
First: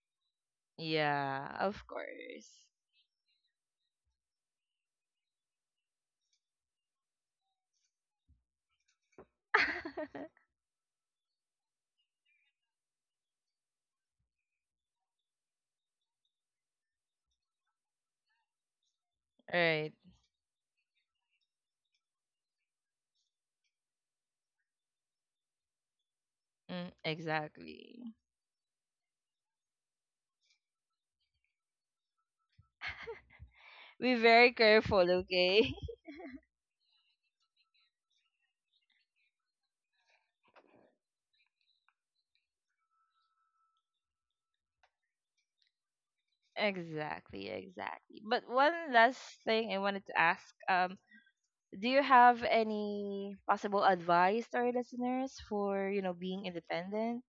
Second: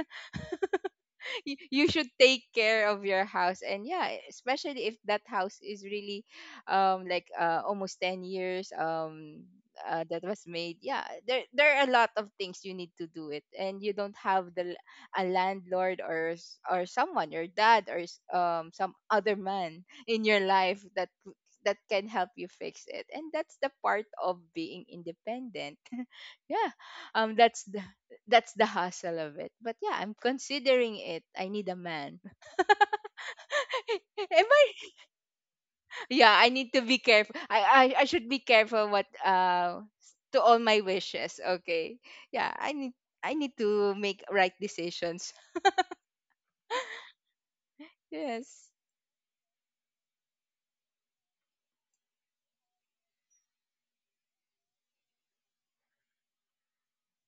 A: Yeah, of
B: You should take
A: course.
B: care of your house, and yeah, especially if that house is really, like almost 10 years, that was made. Yeah, there are a lot of things you need to do it, and you don't have the, a landlord or or someone, your dad, or some other man
A: Right.
B: in your life that that can help you fix it. And that's the part of being independent. Yeah,
A: Mm,
B: that's the,
A: exactly.
B: that's the hassle of it. But yeah, I'm considering it. I need a man.
A: Be
B: Am
A: very
B: I?
A: careful, okay?
B: Yeah, I need to be careful. I should be careful what to all my wishes. Okay. Yeah, I need I need to make right decisions.
A: Exactly, exactly. But
B: Yes.
A: one last thing I wanted to ask. Do you have any possible advice to our listeners for, you know, being independent?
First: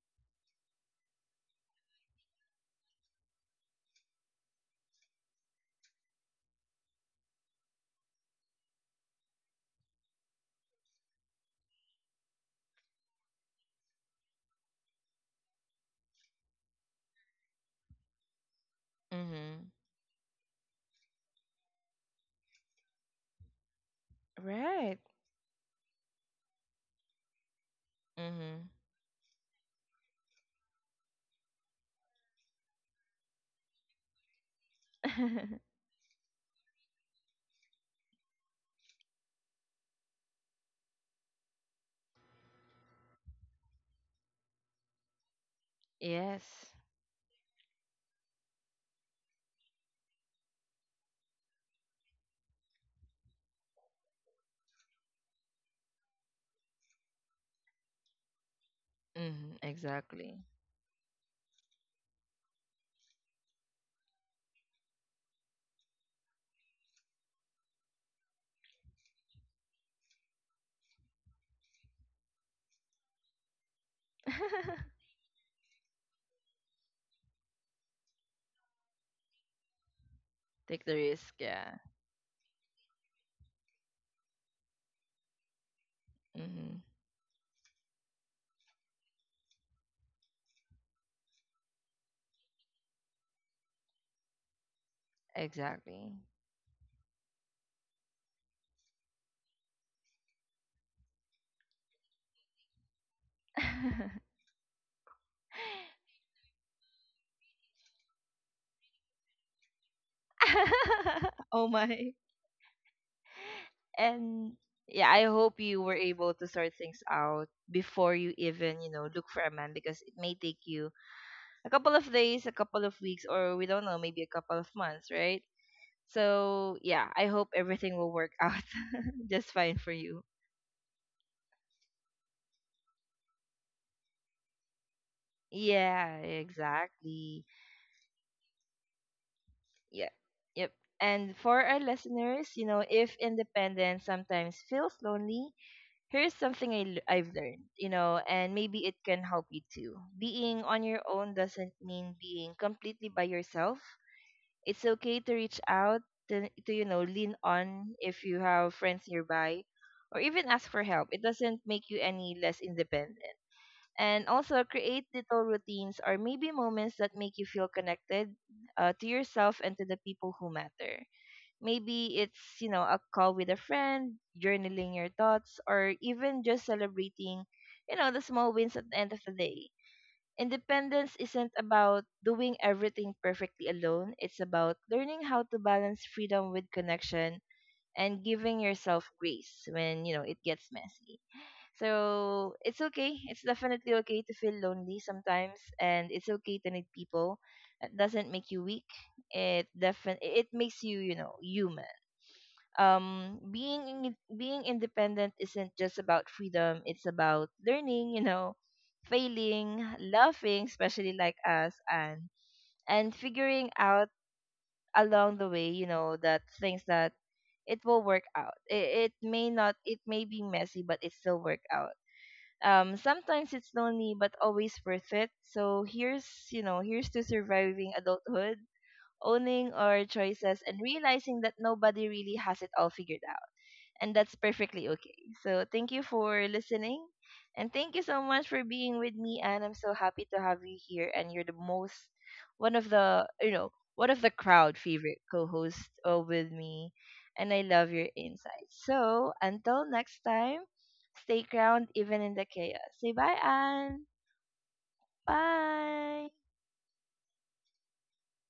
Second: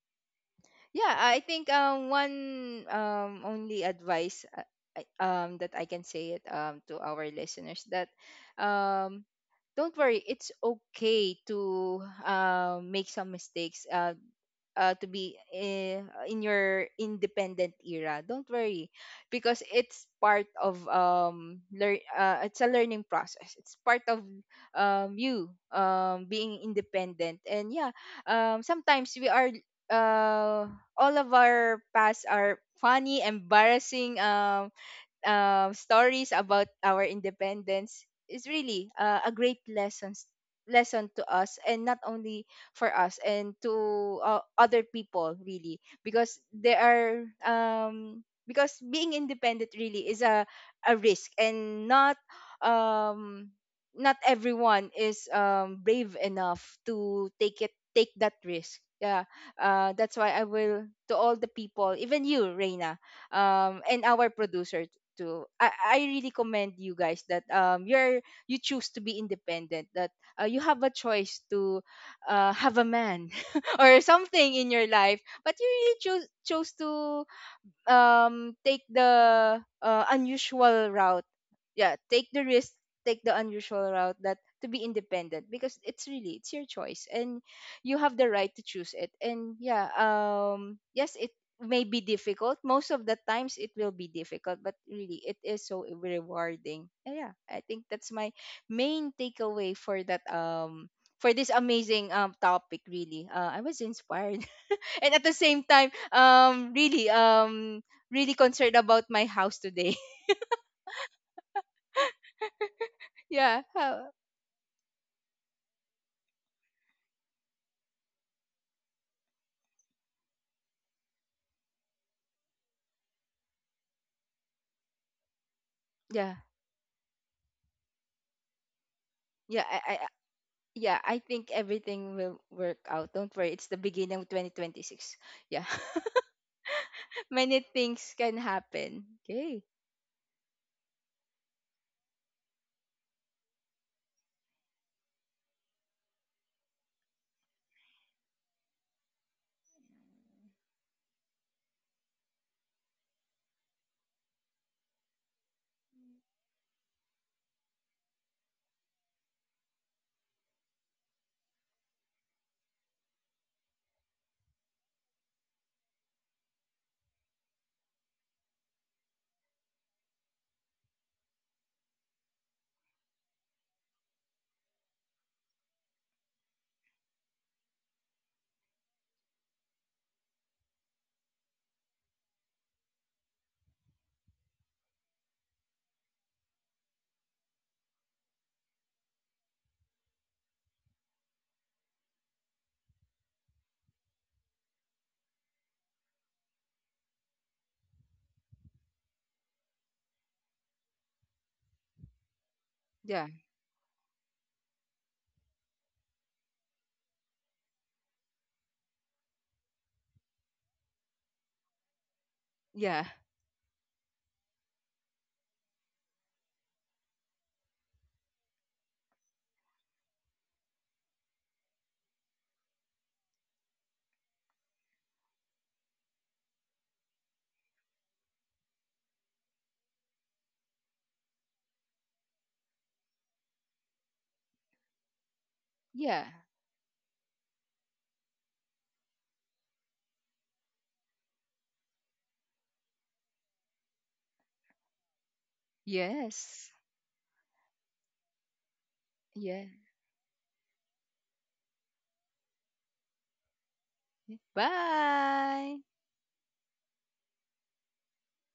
B: Yeah, I think one only advice, that I can say it, to our listeners, that um don't worry, it's okay to make some mistakes, to be in your independent era. Don't worry, because
A: Mm-hmm.
B: it's part of learn it's a learning process. It's part of
A: Right.
B: you being independent. And yeah,
A: Mm-hmm.
B: sometimes we are, uh, all of our past are funny, embarrassing, stories about our independence is really a great lesson to us, and not only for us, and to other people really, because
A: Yes.
B: there are because being independent really is a risk, and not um not everyone is brave enough to take that risk. Yeah,
A: Mm-hmm.
B: that's why
A: Exactly.
B: I will, to all the people, even you, Reina, and our producer, I really commend you guys, that you're, you choose to be independent, that you have a choice to have a man or something in your life, but you really chose to take the
A: Take
B: unusual
A: the
B: route.
A: risk, yeah.
B: Yeah, take the risk, take the unusual route, that, to be independent, because it's really, it's your
A: Mm-hmm.
B: choice, and you have the right to choose it. And yeah, yes, it may be difficult, most of the times it will be difficult, but really it is so
A: Exactly.
B: rewarding. And yeah, I think that's my main takeaway for that, for this amazing topic. Really, I was inspired and at the same time, really, really concerned about my house today.
A: Oh my.
B: Yeah,
A: And yeah, I hope you were able to sort things out before you even, you know, look for a man, because it may take you a couple of days, a couple of weeks, or we don't know, maybe a couple of months, right?
B: yeah.
A: So yeah, I hope everything will work out just
B: Yeah,
A: fine for
B: I,
A: you.
B: yeah, I think everything will work out. Don't worry, it's the beginning of 2026. Yeah.
A: Yeah, exactly.
B: Many things can happen. Okay.
A: Yeah. Yep. And for our listeners, you know, if independence sometimes feels lonely, here's something I've learned, you know, and maybe it can help you too. Being on your own doesn't mean being completely by yourself. It's okay to reach out, to, you know, lean on if you have friends nearby, or even ask for help. It doesn't make you any less independent. And also, create little routines or maybe moments that make you feel connected to yourself and to the people who matter. Maybe it's, you know, a call with a friend, journaling your thoughts, or even just celebrating, you know, the small wins at the end of the day. Independence isn't about doing everything perfectly alone. It's about learning how to balance freedom with connection and giving yourself grace when, you know, it gets messy. So it's okay. It's definitely okay to feel lonely sometimes, and it's okay to need people. It doesn't make you weak. It defin it makes you, you know, human.
B: Yeah.
A: Being being independent isn't just about freedom, it's about learning, you know, failing, laughing, especially like us,
B: Yeah.
A: and figuring out along the way, you know, that things, that it will work out. It it, may not, it may be messy, but it still work out. Um, sometimes it's lonely but always worth it. So here's, you know, here's to surviving adulthood, owning our choices, and realizing that nobody really has it all figured out, and that's perfectly okay. So thank you
B: Yeah.
A: for listening, and thank you so much for being with me. And I'm so happy to have you here. And you're the most, one of the you know one of the crowd favorite co-hosts with
B: Yes.
A: me, and I love your insights. So
B: Yeah.
A: until next time, stay ground even in the chaos. Say bye, Anne.
B: Bye.
A: Bye.